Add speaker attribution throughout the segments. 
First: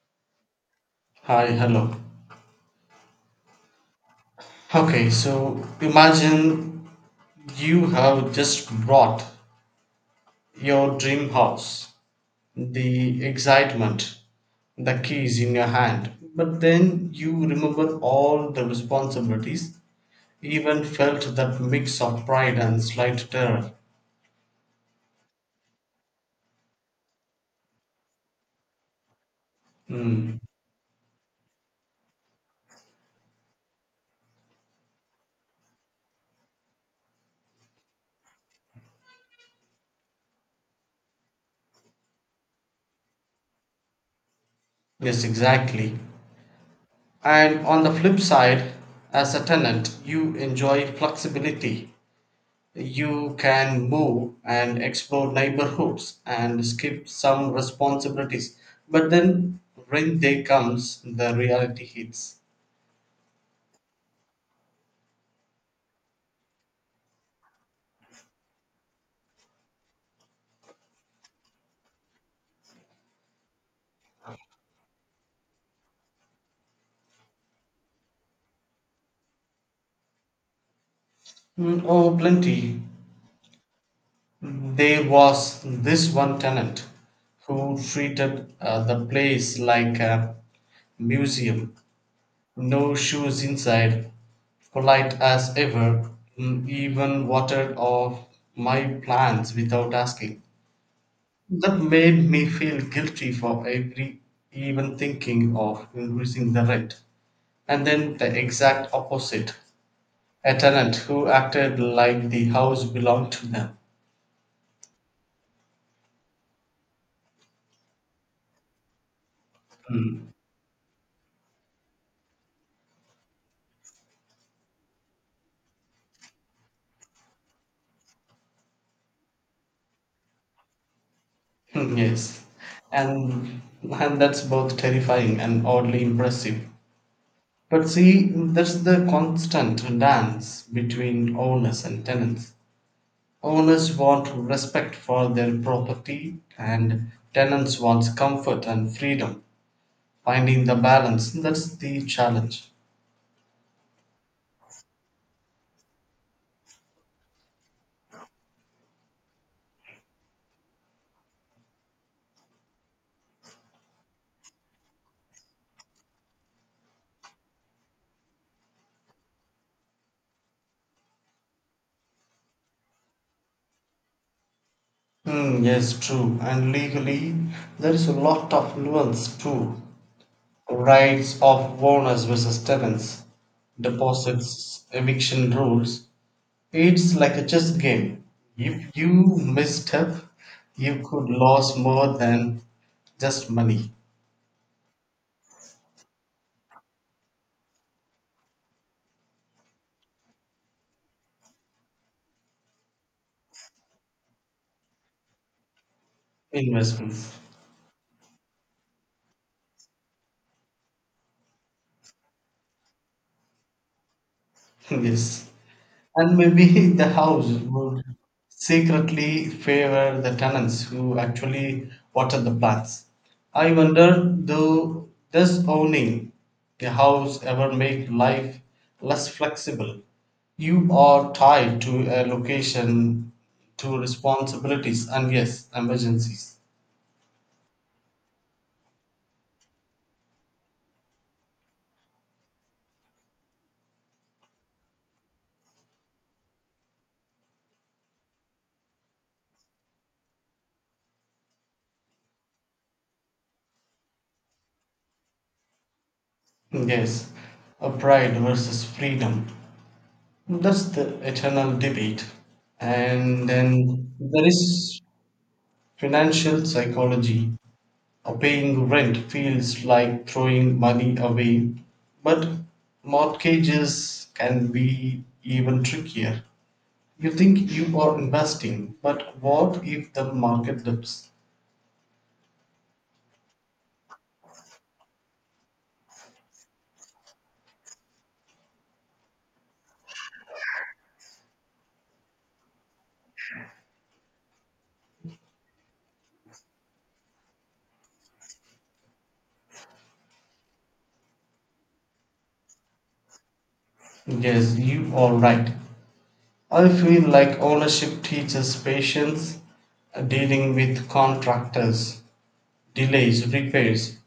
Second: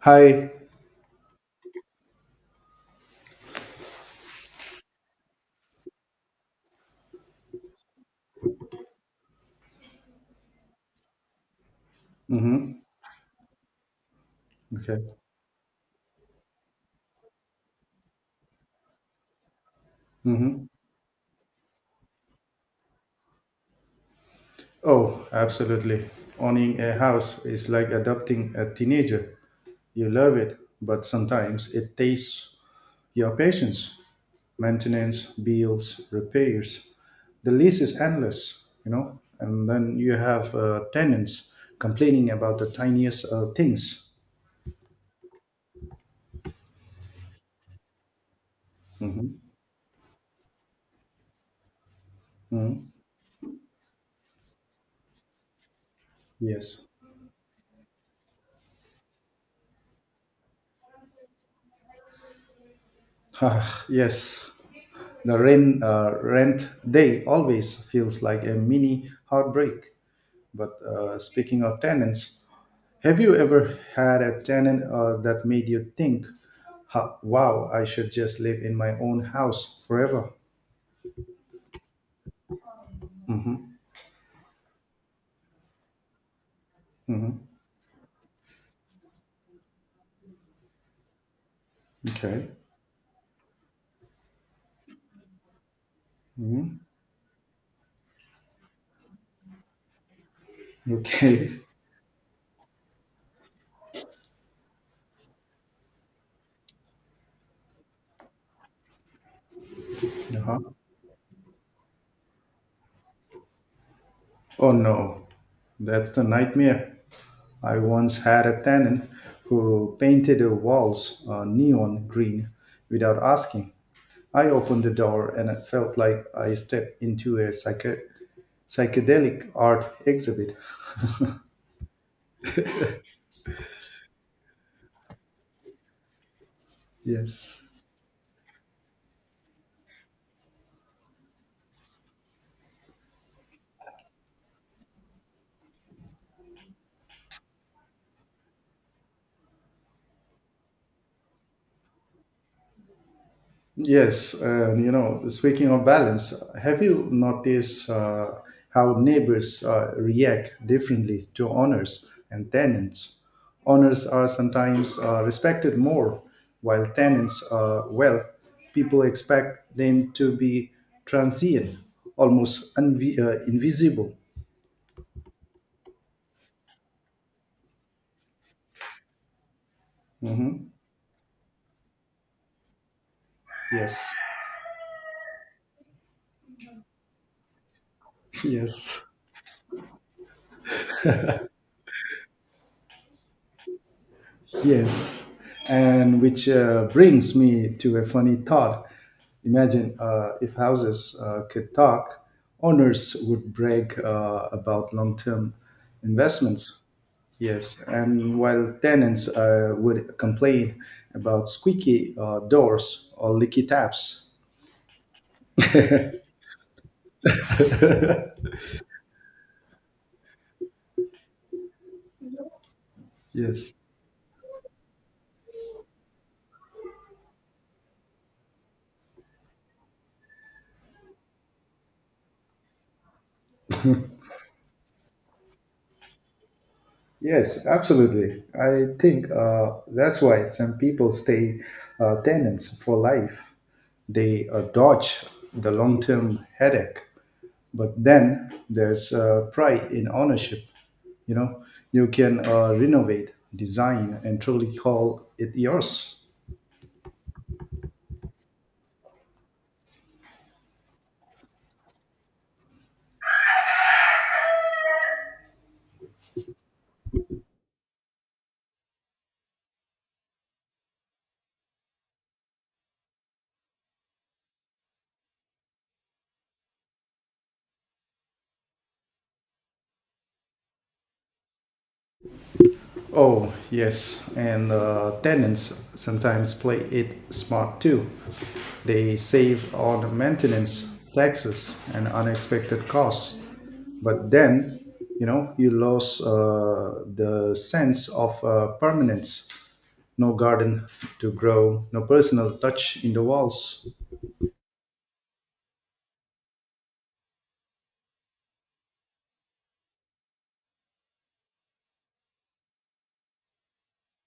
Speaker 1: Hi.
Speaker 2: Hi, hello. Okay, so imagine you have just brought your dream house,
Speaker 1: Hmm.
Speaker 2: the excitement, the
Speaker 1: Okay.
Speaker 2: keys in your hand, but then you remember all the responsibilities,
Speaker 1: Hmm.
Speaker 2: even felt that mix of pride and slight terror.
Speaker 1: Oh, absolutely. Owning a house is like adopting a teenager. You
Speaker 2: Hmm.
Speaker 1: love it, but sometimes it tastes your patience. Maintenance, bills, repairs. The lease is endless. And then you have tenants complaining about the tiniest things.
Speaker 2: Yes, exactly. And on the flip side, as
Speaker 1: Hmm.
Speaker 2: a tenant, you enjoy flexibility.
Speaker 1: Hmm.
Speaker 2: You can move and explore neighborhoods and
Speaker 1: Yes.
Speaker 2: skip some responsibilities. But then, when they comes, the reality hits.
Speaker 1: Ah, yes, the rent day always feels like a mini heartbreak. But speaking of tenants, have you ever had a tenant that made you think, "Ha, wow, I should just live in my own house forever?
Speaker 2: Mm, oh, plenty.
Speaker 1: Mm-hmm.
Speaker 2: There was this one tenant
Speaker 1: Mm-hmm.
Speaker 2: who treated the place like a museum.
Speaker 1: Okay.
Speaker 2: No shoes inside, polite as ever, mm,
Speaker 1: Mm-hmm.
Speaker 2: even watered off my plants without asking.
Speaker 1: Okay.
Speaker 2: That made me feel guilty for every even thinking of increasing the rent. And then the exact opposite, a
Speaker 1: Uh-huh.
Speaker 2: tenant who acted like the house belonged to them.
Speaker 1: Oh no, that's the nightmare. I once had a tenant who painted the walls neon green without asking. I opened the door and it felt like I stepped into a psychedelic art exhibit.
Speaker 2: Yes. And that's both terrifying and oddly impressive.
Speaker 1: Yes.
Speaker 2: But see, that's the constant dance between owners and tenants. Owners want respect for their property and tenants want comfort and freedom. Finding the balance, that's the challenge.
Speaker 1: Yes. Speaking of balance, have you noticed how neighbors react differently to owners and tenants? Owners are sometimes respected more, while tenants, well, people expect them to be transient, almost invisible.
Speaker 2: Hmm. Yes, true. And legally, there is a lot of nuance too.
Speaker 1: Mhm.
Speaker 2: Rights of owners versus tenants,
Speaker 1: Yes.
Speaker 2: deposits, eviction rules. It's like a chess game. If
Speaker 1: Yes,
Speaker 2: you misstep, you could lose more than just money,
Speaker 1: yes. And which brings me to a funny thought. Imagine if houses could talk, owners would brag about long term investments.
Speaker 2: investments.
Speaker 1: Yes, and while tenants would complain about squeaky doors or leaky taps.
Speaker 2: Yes. And maybe the house would secretly favor the tenants who actually water the plants. I
Speaker 1: yes.
Speaker 2: wonder though, does owning a house ever make life less flexible? You are tied to a location, to responsibilities, and yes, emergencies.
Speaker 1: Yes, absolutely. I think that's why some people stay tenants for life. They dodge the long term headache, but then there's pride in ownership. You know, you can renovate, design, and truly call it yours.
Speaker 2: Yes, a pride versus freedom. That's the eternal debate. And then there is financial psychology. Paying rent feels like throwing money away, but mortgages can be even trickier. You think you are investing, but what if the market dips?
Speaker 1: Oh, yes. And tenants sometimes play it smart too. They save on maintenance, taxes, and unexpected costs. But then, you know, you lose the sense of permanence. No garden to grow, no personal touch in the walls.
Speaker 2: Yes, you are right. I feel like ownership teaches patience, dealing with contractors, delays, repairs.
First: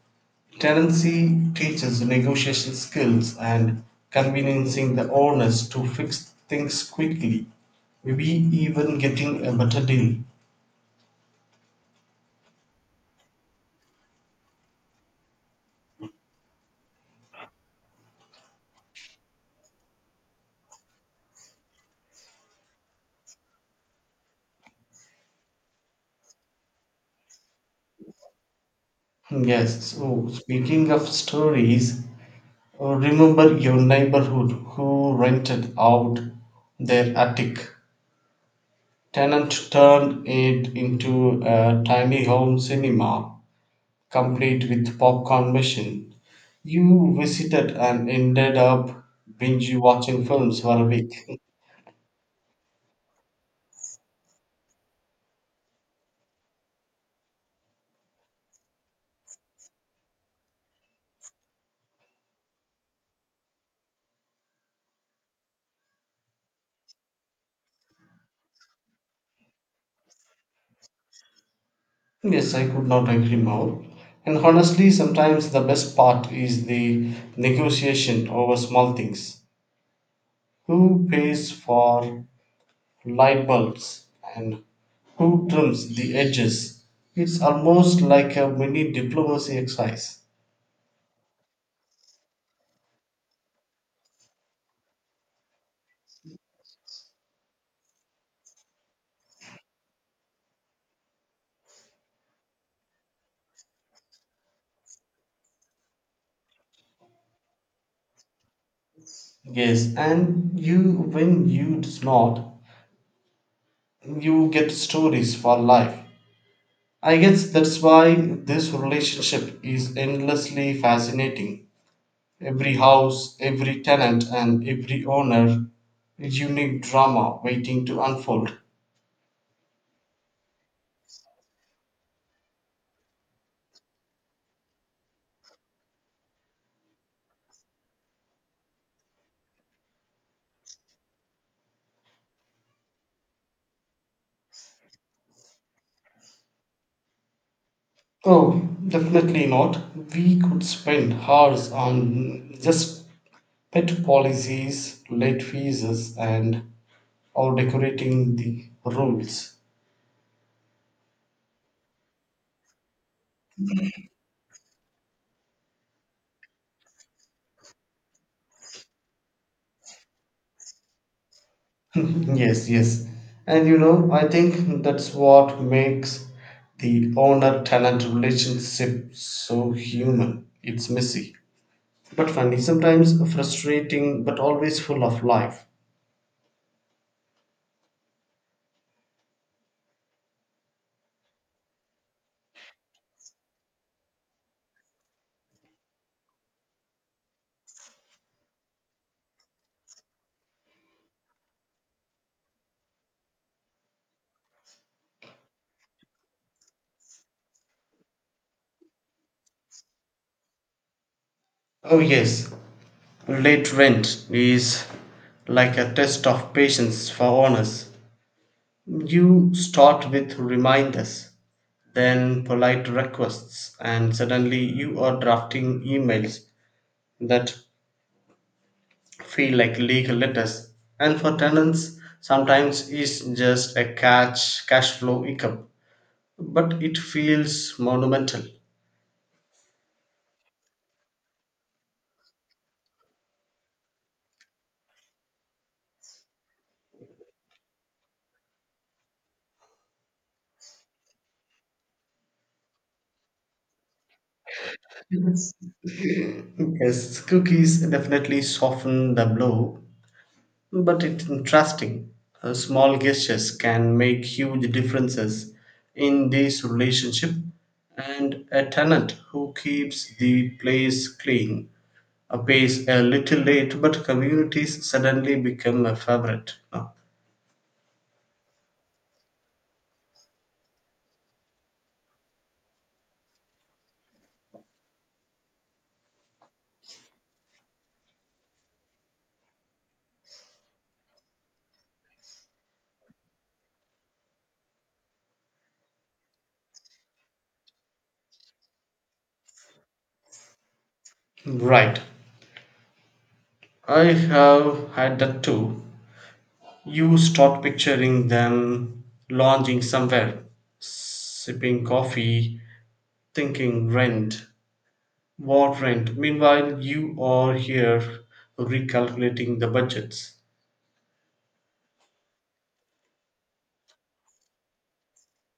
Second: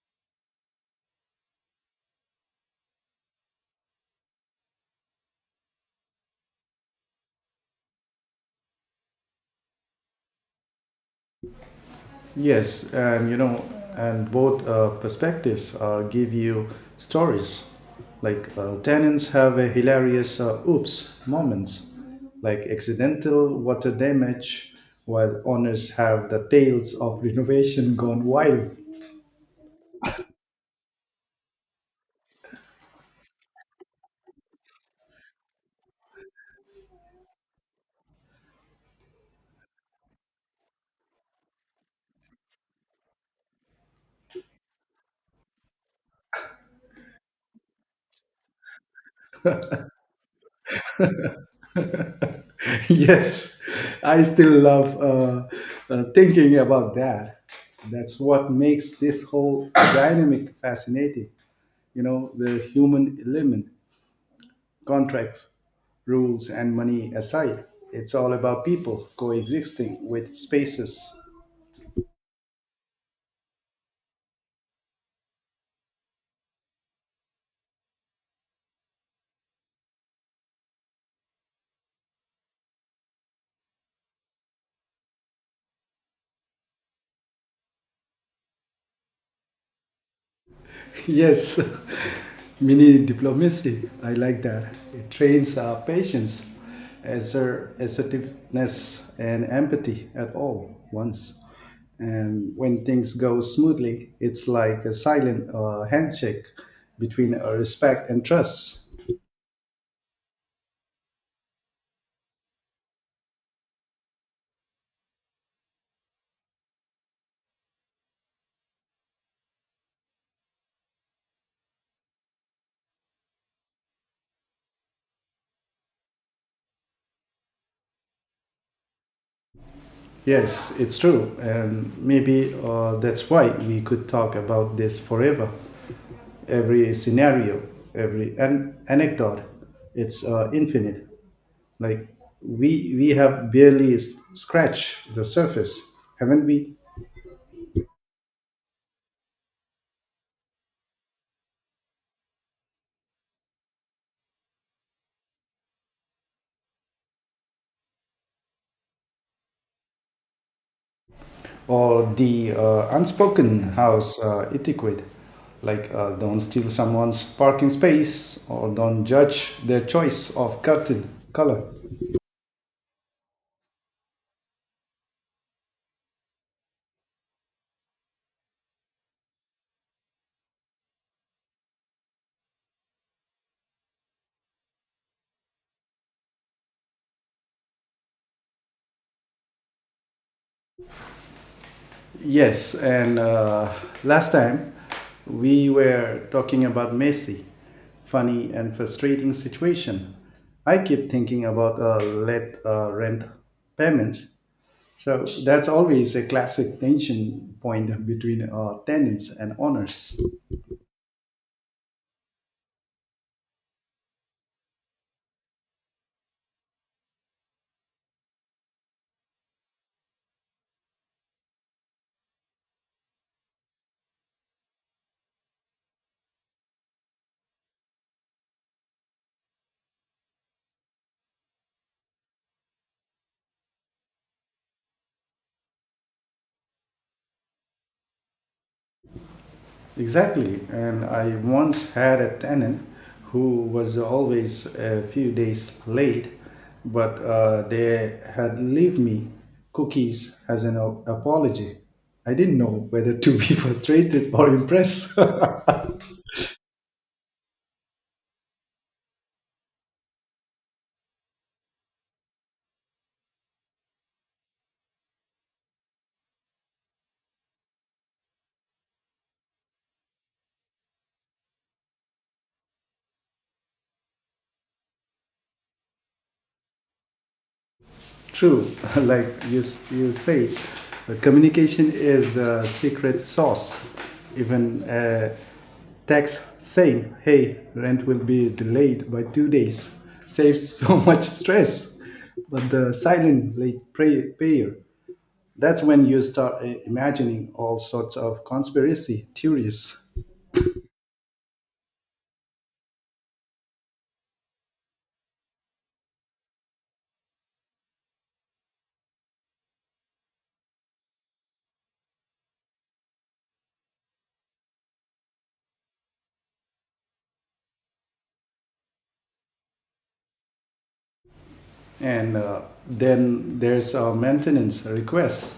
Speaker 2: Tenancy teaches negotiation skills and convening the owners to fix things quickly, maybe even getting a better deal.
Speaker 1: Yes, and you know, and both perspectives give you stories. Like tenants have a hilarious oops moments, like accidental water damage, while owners have the tales of renovation gone wild.
Speaker 2: Yes, so speaking of stories, remember your neighborhood who rented out their attic. Tennant turned it into a tiny home cinema, complete with popcorn machine. You visited and ended up binge watching films for a week.
Speaker 1: Yes, I still love thinking about that. That's what makes this whole dynamic fascinating. The human element. Contracts, rules, and money aside, it's all about people coexisting with spaces.
Speaker 2: Yes, I could not agree more. And honestly, sometimes the best part is the negotiation over small things. Who pays for light bulbs and who trims the edges? It's almost like a mini diplomacy exercise.
Speaker 1: Yes, mini diplomacy. I like that. It trains our patience, assertiveness, and empathy at all once. And when things go smoothly, it's like a silent handshake between respect and trust.
Speaker 2: Yes, and you when you smart, you get stories for life. I guess that's why this relationship is endlessly fascinating. Every house, every tenant, and every owner, a unique drama waiting to unfold.
Speaker 1: Yes, it's true. And maybe that's why we could talk about this forever. Every scenario, every anecdote, it's infinite. Like we have barely scratched the surface, haven't we?
Speaker 2: Oh, definitely not. We could spend hours on just pet policies, late fees, and or decorating the rules.
Speaker 1: Or the unspoken house etiquette, like don't steal someone's parking space or don't judge their choice of curtain color.
Speaker 2: Yes, yes. And you know, I think that's what makes the owner tenant relationship so human. It's messy, but funny, sometimes frustrating, but always full of life.
Speaker 1: Yes, and last time we were talking about messy, funny and frustrating situation. I keep thinking about let rent payments. So that's always a classic tension point between tenants and owners.
Speaker 2: Oh, yes, late rent is like a test of patience for owners. You start with reminders, then polite requests, and suddenly you are drafting emails that feel like legal letters, and for tenants sometimes it's just a cash flow hiccup but it feels monumental.
Speaker 1: Exactly. And I once had a tenant who was always a few days late, but they had left me cookies as an apology. I didn't know whether to be frustrated or impressed.
Speaker 2: Yes. Yes, cookies definitely soften the blow, but it's interesting. Small gestures can make huge differences in this relationship, and a tenant who keeps the place clean appears a little late, but communities suddenly become a favorite. Now.
Speaker 1: True, like you say, communication is the secret sauce. Even text saying, hey, rent will be delayed by 2 days saves so much stress. But the silent late payer, that's when you start imagining all sorts of conspiracy theories.
Speaker 2: Right. I have had that too. You start picturing them lounging somewhere, sipping coffee, thinking rent, what rent. Meanwhile, you are here recalculating the budgets.
Speaker 1: And then there's a maintenance request.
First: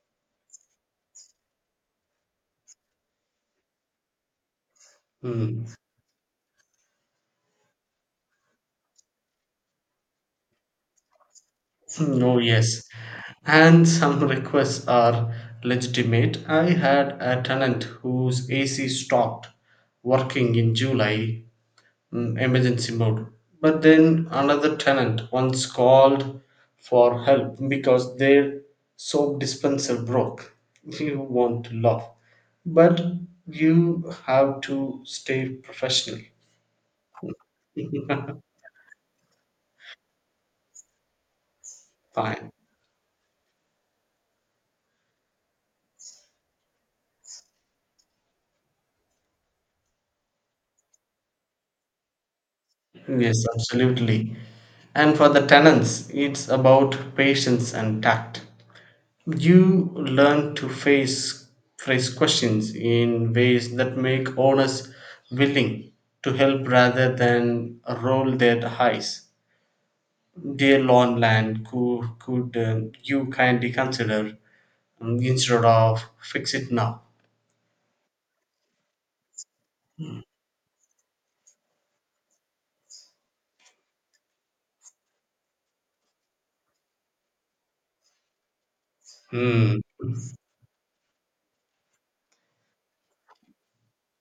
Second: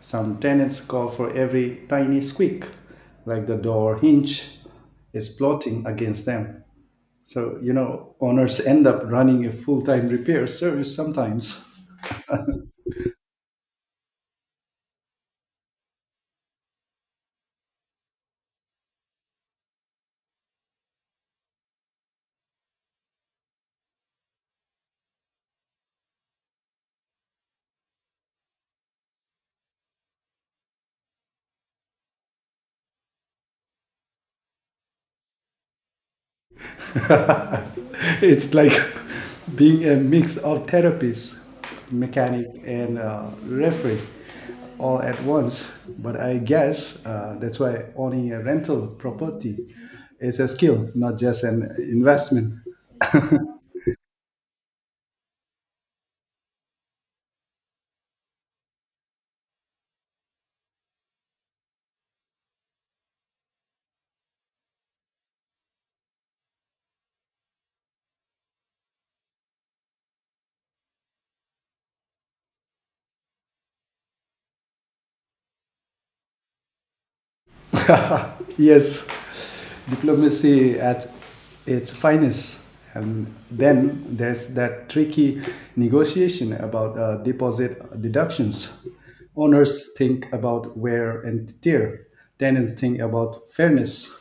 Speaker 1: Some tenants call for every tiny squeak, like the door hinge is
Speaker 2: Hmm.
Speaker 1: plotting against them. So, owners end up running a full time repair service sometimes.
Speaker 2: No, yes. And some requests are legitimate. I had a tenant whose AC stopped working in July, mm, emergency mode. But then another tenant once called for help because their soap dispenser broke. You want to laugh, but you have to stay professional.
Speaker 1: It's like being a mix of therapist, mechanic,
Speaker 2: Fine.
Speaker 1: and referee all at once. But I guess that's why owning a rental property is a skill, not just an investment.
Speaker 2: Yes, absolutely. And for the tenants, it's about patience and tact. You learn to face phrase questions in ways that make owners willing to help rather than roll their eyes. Dear lawn land, could you kindly consider instead of fix it now?
Speaker 1: Yes, diplomacy at its finest. And then there's that tricky negotiation about deposit deductions.
Speaker 2: Hmm.
Speaker 1: Owners think about wear and tear, tenants think about fairness.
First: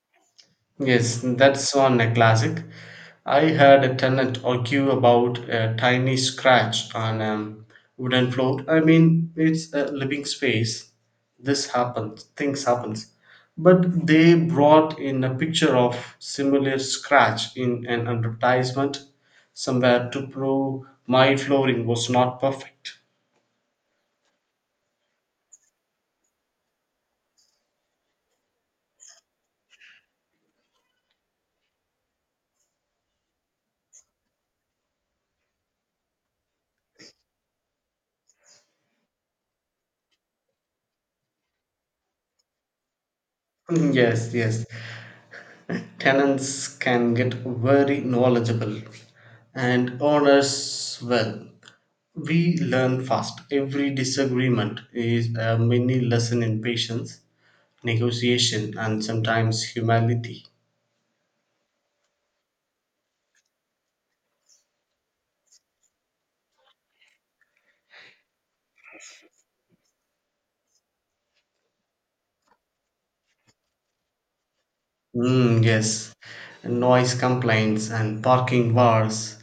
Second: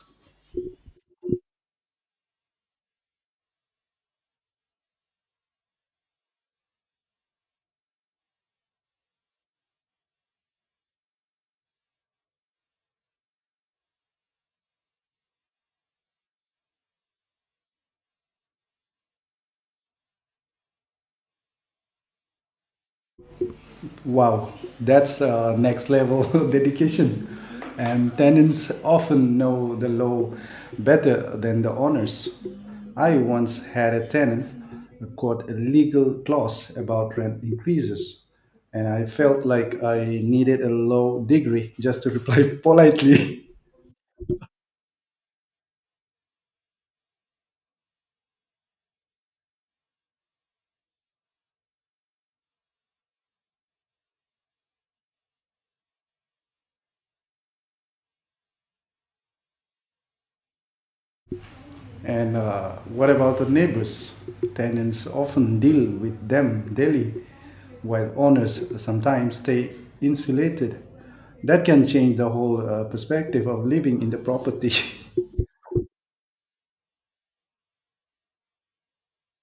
Speaker 2: Yes, that's one a classic. I heard a tenant argue about a tiny scratch on a wooden floor. I mean, it's a living space. This happens, things happens. But they brought in a picture of similar scratch in an advertisement somewhere to prove my flooring was not perfect.
Speaker 1: Wow, that's next level dedication. And tenants often know the law better than the owners. I once had a tenant quote a legal clause about rent increases, and I felt like I needed a law degree just to reply politely.
Speaker 2: Mm, yes, yes. Tenants can get very knowledgeable, and owners, well, we learn fast. Every disagreement is a mini lesson in patience, negotiation, and sometimes humility.
Speaker 1: And what about the neighbors? Tenants often deal with them daily, while owners sometimes stay insulated. That can change the whole perspective of living in the property.
Speaker 2: Mm, yes, noise complaints and parking wars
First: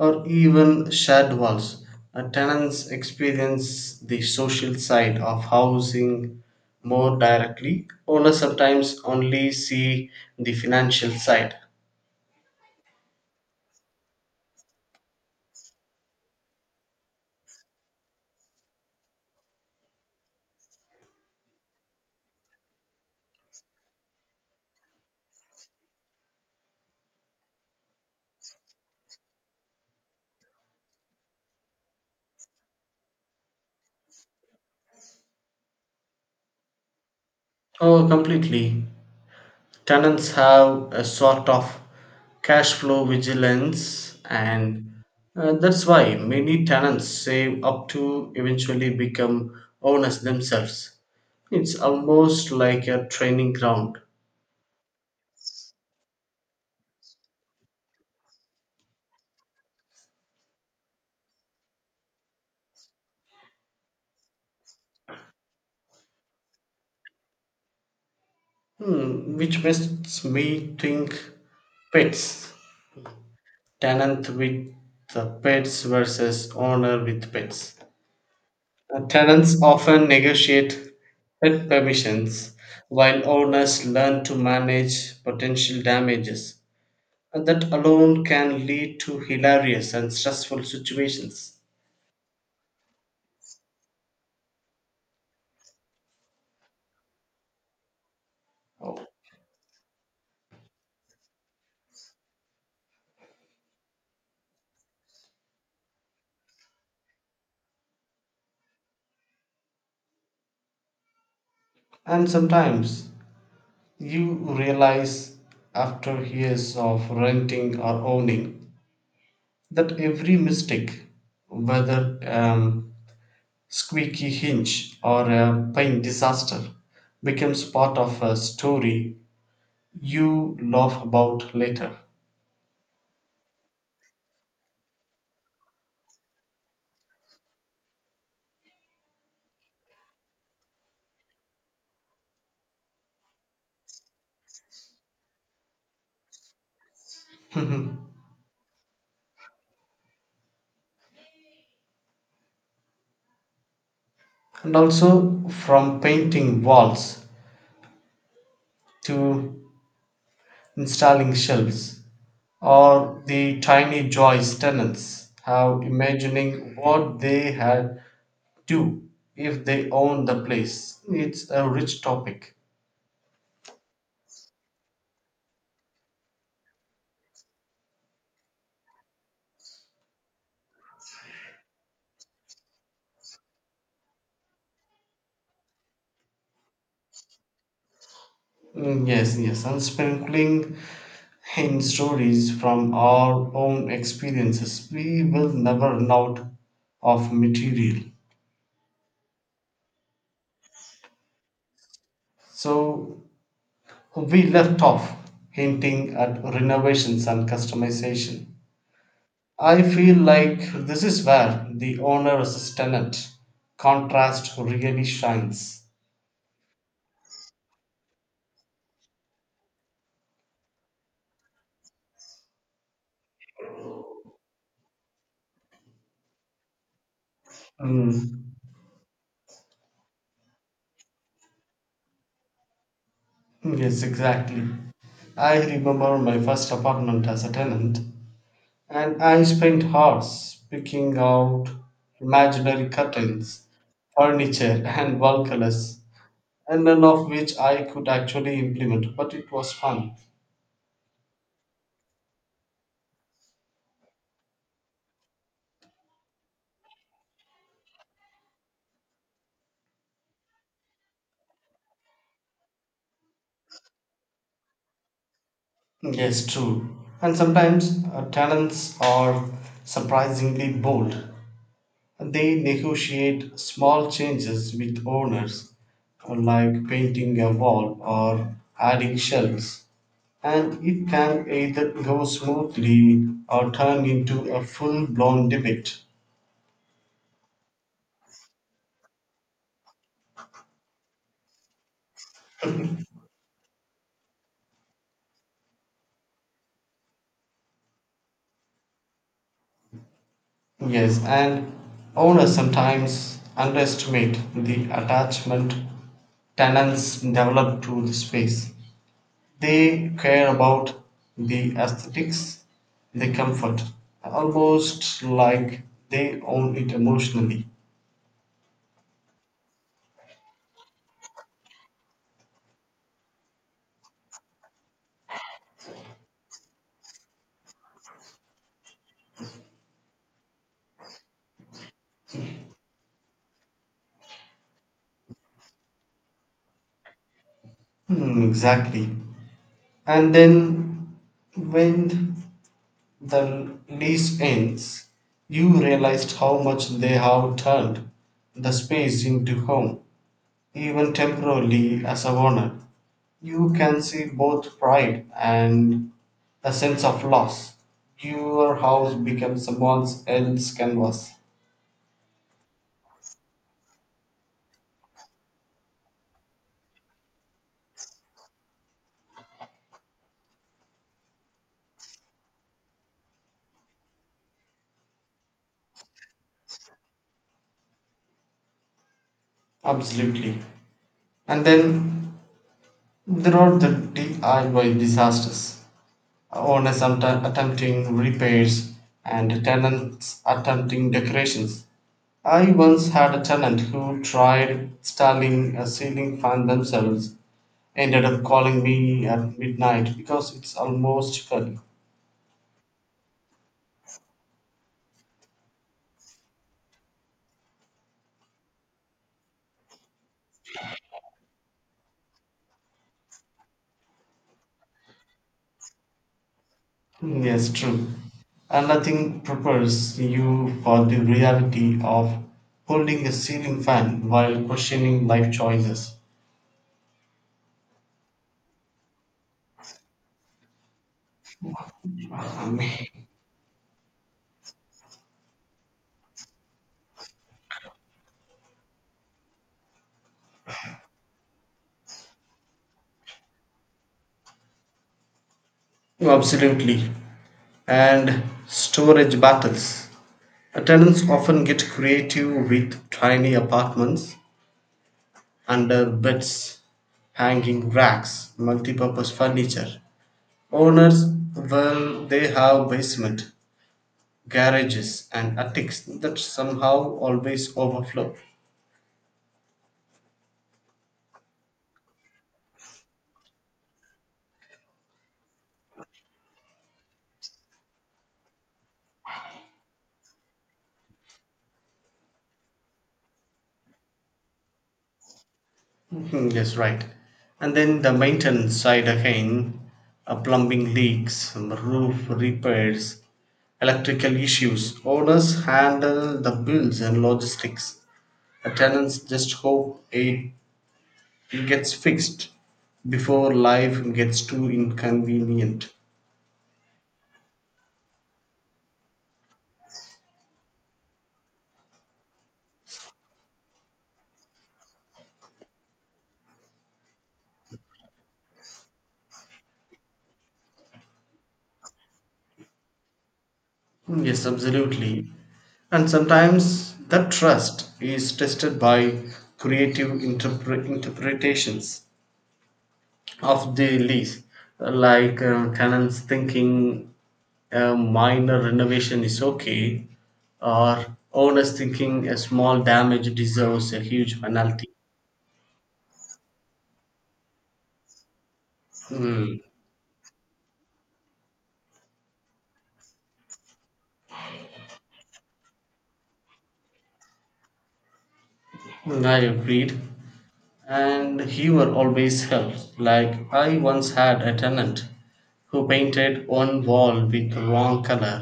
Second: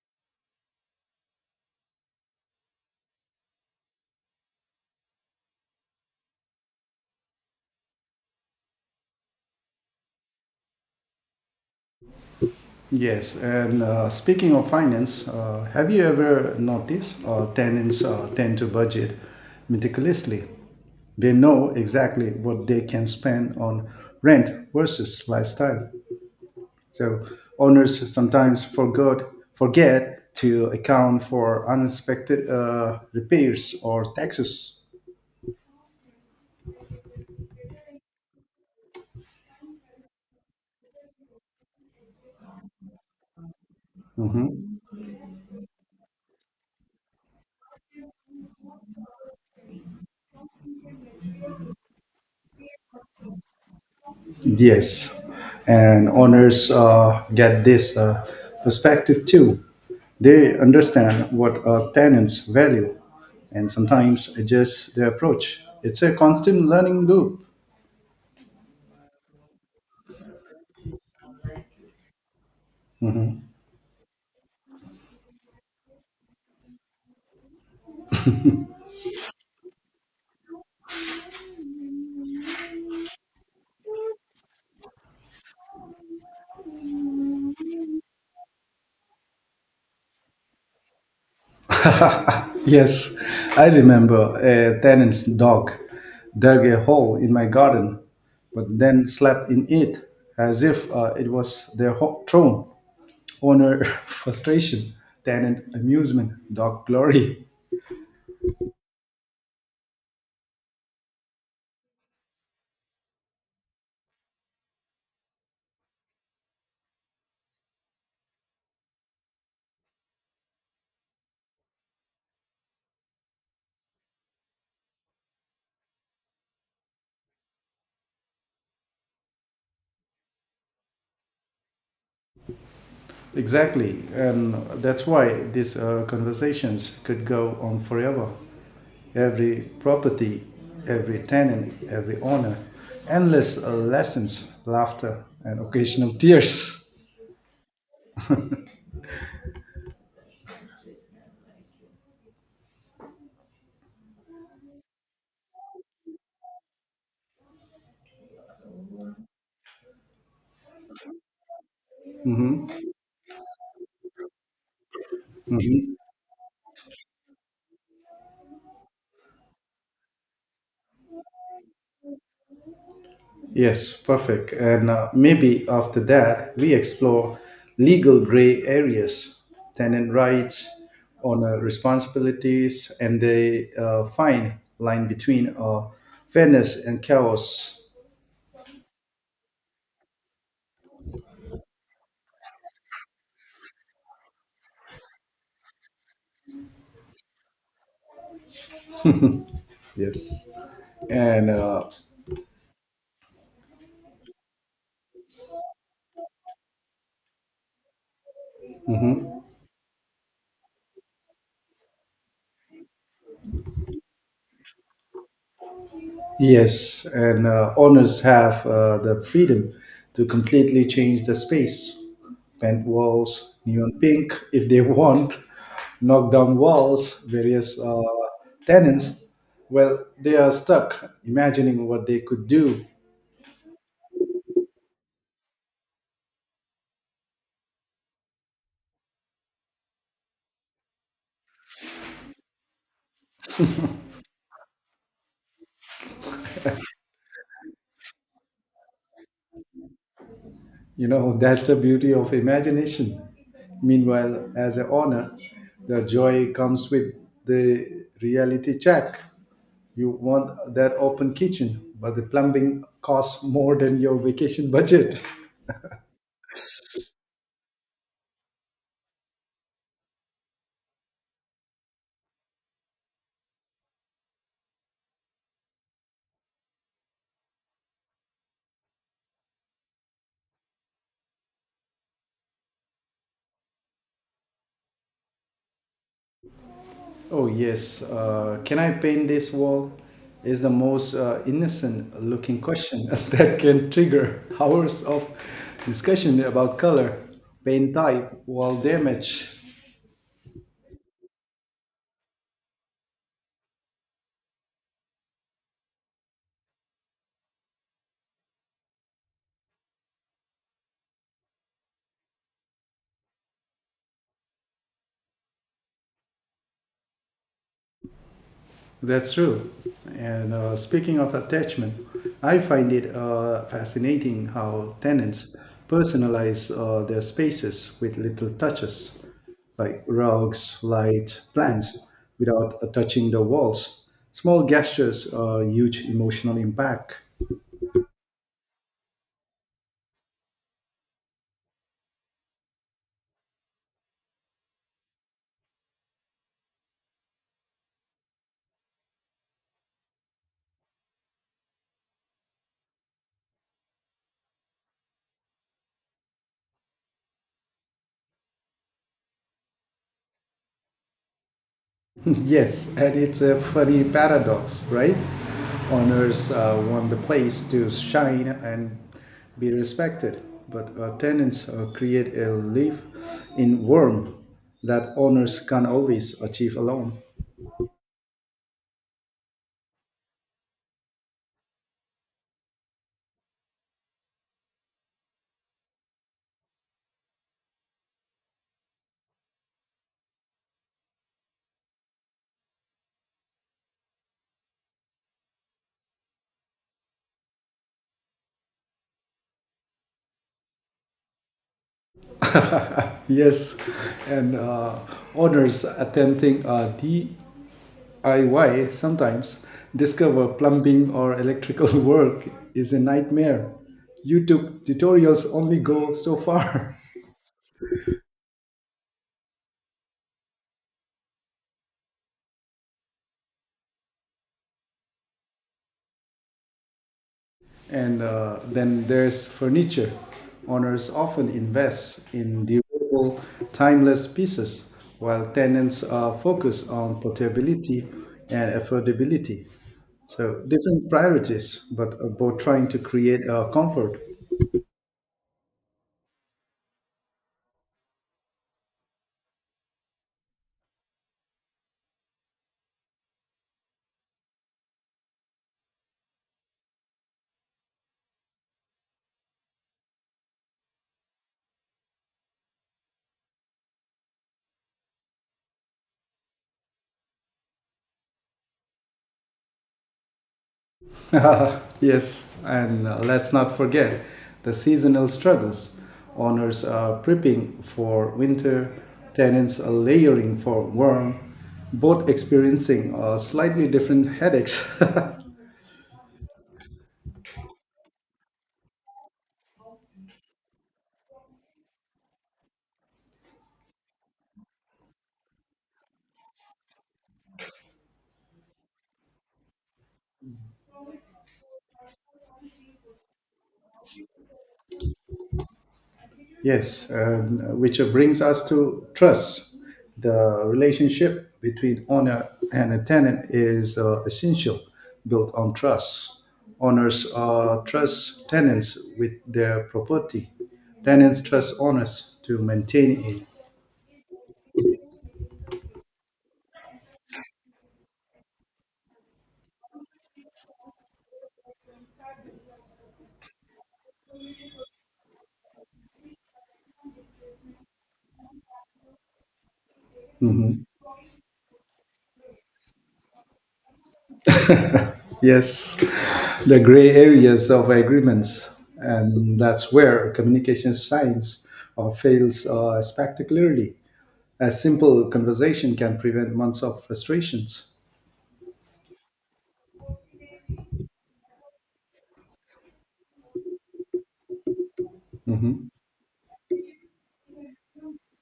Speaker 2: or even shed walls. Tenants experience the social side of housing more directly. Owners sometimes only see the financial side.
Speaker 1: Yes, and speaking of finance, have you ever noticed tenants tend to budget meticulously? They know exactly what they can spend on rent versus lifestyle. So owners sometimes forgot forget to account for unexpected repairs or taxes.
Speaker 2: Oh, completely. Tenants have a sort of cash flow vigilance,
Speaker 1: Mhm.
Speaker 2: and that's why many tenants save up to eventually become owners themselves. It's almost like a training ground.
Speaker 1: Yes, and owners get this perspective too. They understand what tenants value and sometimes adjust their approach. It's a constant learning loop.
Speaker 2: Hmm, which makes me think pets, tenant with the pets versus owner with pets. Tenants often negotiate pet permissions, while owners learn to manage potential damages. And that alone can lead to hilarious and stressful situations.
Speaker 1: Yes, I remember a tenant's dog dug a hole in my garden, but then slept in it as if it was their throne. Owner frustration, tenant amusement, dog glory.
Speaker 2: And sometimes you realize after years of renting or owning that every mistake, whether squeaky hinge or a paint disaster, becomes part of a story you laugh about later.
Speaker 1: Exactly, and that's why these conversations could go on forever. Every property, every tenant, every owner, endless lessons, laughter, and occasional tears.
Speaker 2: And also from painting walls to installing shelves, or the tiny joys tenants have imagining what they had do if they own the place, it's a rich topic.
Speaker 1: Yes, perfect. And maybe after that, we explore legal gray areas, tenant rights, owner responsibilities, and the fine line between fairness and chaos.
Speaker 2: Mm, yes, yes, and sprinkling in stories from our own experiences, we will never run out of material.
Speaker 1: Yes. And
Speaker 2: So we left off hinting at renovations and customization.
Speaker 1: mhm.
Speaker 2: I feel like this is where the owner versus tenant contrast really shines.
Speaker 1: Yes, and owners have the freedom to completely change the space. Paint walls, neon pink if they want, knock down walls, various
Speaker 2: Mm,
Speaker 1: tenants. Well, they are stuck imagining what they could do.
Speaker 2: yes, exactly. I remember my first apartment as a tenant, and I spent hours picking out imaginary curtains, furniture, and wall colors, and none of which I could actually implement, but it was fun.
Speaker 1: That's the beauty of imagination. Meanwhile, as a honor, the joy comes with the reality check. You want that open kitchen, but the plumbing costs more than your vacation budget.
Speaker 2: Yes, true. And sometimes tenants are surprisingly bold. They negotiate small changes with owners, like painting a wall or adding shelves, and it can either go smoothly or turn into a full blown debate.
Speaker 1: Oh, yes. Can I paint this wall? Is the most innocent looking question that can trigger hours of discussion about color, paint type, wall damage.
Speaker 2: Yes, and owners sometimes underestimate the attachment tenants develop to the space. They care about the aesthetics, the comfort, almost like they own it emotionally.
Speaker 1: That's true. And speaking of attachment, I find it fascinating how tenants personalize their spaces with little touches, like rugs, light, plants, without touching the walls. Small gestures are huge emotional impact.
Speaker 2: Hmm, exactly. And then when the lease ends, you realized how much they have turned the space into home. Even temporarily, as a owner, you can see both pride and a sense of loss. Your house becomes someone else's canvas.
Speaker 1: Yes, and it's a funny paradox, right? Owners want the place to shine and be respected, but tenants create a life in warmth that owners can't always achieve alone.
Speaker 2: Absolutely. And then there are the DIY disasters. Owners attempting repairs and tenants attempting decorations. I once had a tenant who tried installing a ceiling fan themselves, ended up calling me at midnight because it's almost curly.
Speaker 1: Yes, and owners attempting DIY sometimes discover plumbing or electrical work is a nightmare. YouTube tutorials only go so far.
Speaker 2: Mm, yes, true. And nothing prepares you for the reality of holding a ceiling fan while questioning life choices.
Speaker 1: And then there's furniture. Owners often invest in
Speaker 2: Um,
Speaker 1: durable, timeless pieces, while tenants are focused on portability and affordability. So different priorities, but both trying to create comfort.
Speaker 2: Absolutely. And storage battles. Tenants often get creative with tiny apartments, under beds, hanging racks, multi-purpose furniture. Owners, well, they have basement, garages, and attics that somehow always overflow.
Speaker 1: Yes, and let's not forget the seasonal struggles. Owners are prepping for winter, tenants are layering for warm, both experiencing slightly different headaches.
Speaker 2: Mhm, yes, right. And then the maintenance side again, plumbing leaks, roof repairs, electrical issues. Owners handle the bills and logistics. The tenants just hope it gets fixed before life gets too inconvenient.
Speaker 1: Yes, and which brings us to trust. The relationship between owner and a tenant is essential, built on trust. Owners trust tenants with their property. Tenants trust owners to maintain it.
Speaker 2: Mm, yes, absolutely. And sometimes that trust is tested by creative interpretations of the lease, like tenants thinking a minor renovation is okay, or owners thinking a small damage deserves a huge penalty.
Speaker 1: Yes, the gray areas of agreements, and
Speaker 2: Hmm.
Speaker 1: that's where communication science fails spectacularly. A simple conversation can prevent months of frustrations.
Speaker 2: I agreed, and humor always helps. Like, I once had a tenant who
Speaker 1: Mhm.
Speaker 2: painted one wall with the wrong color.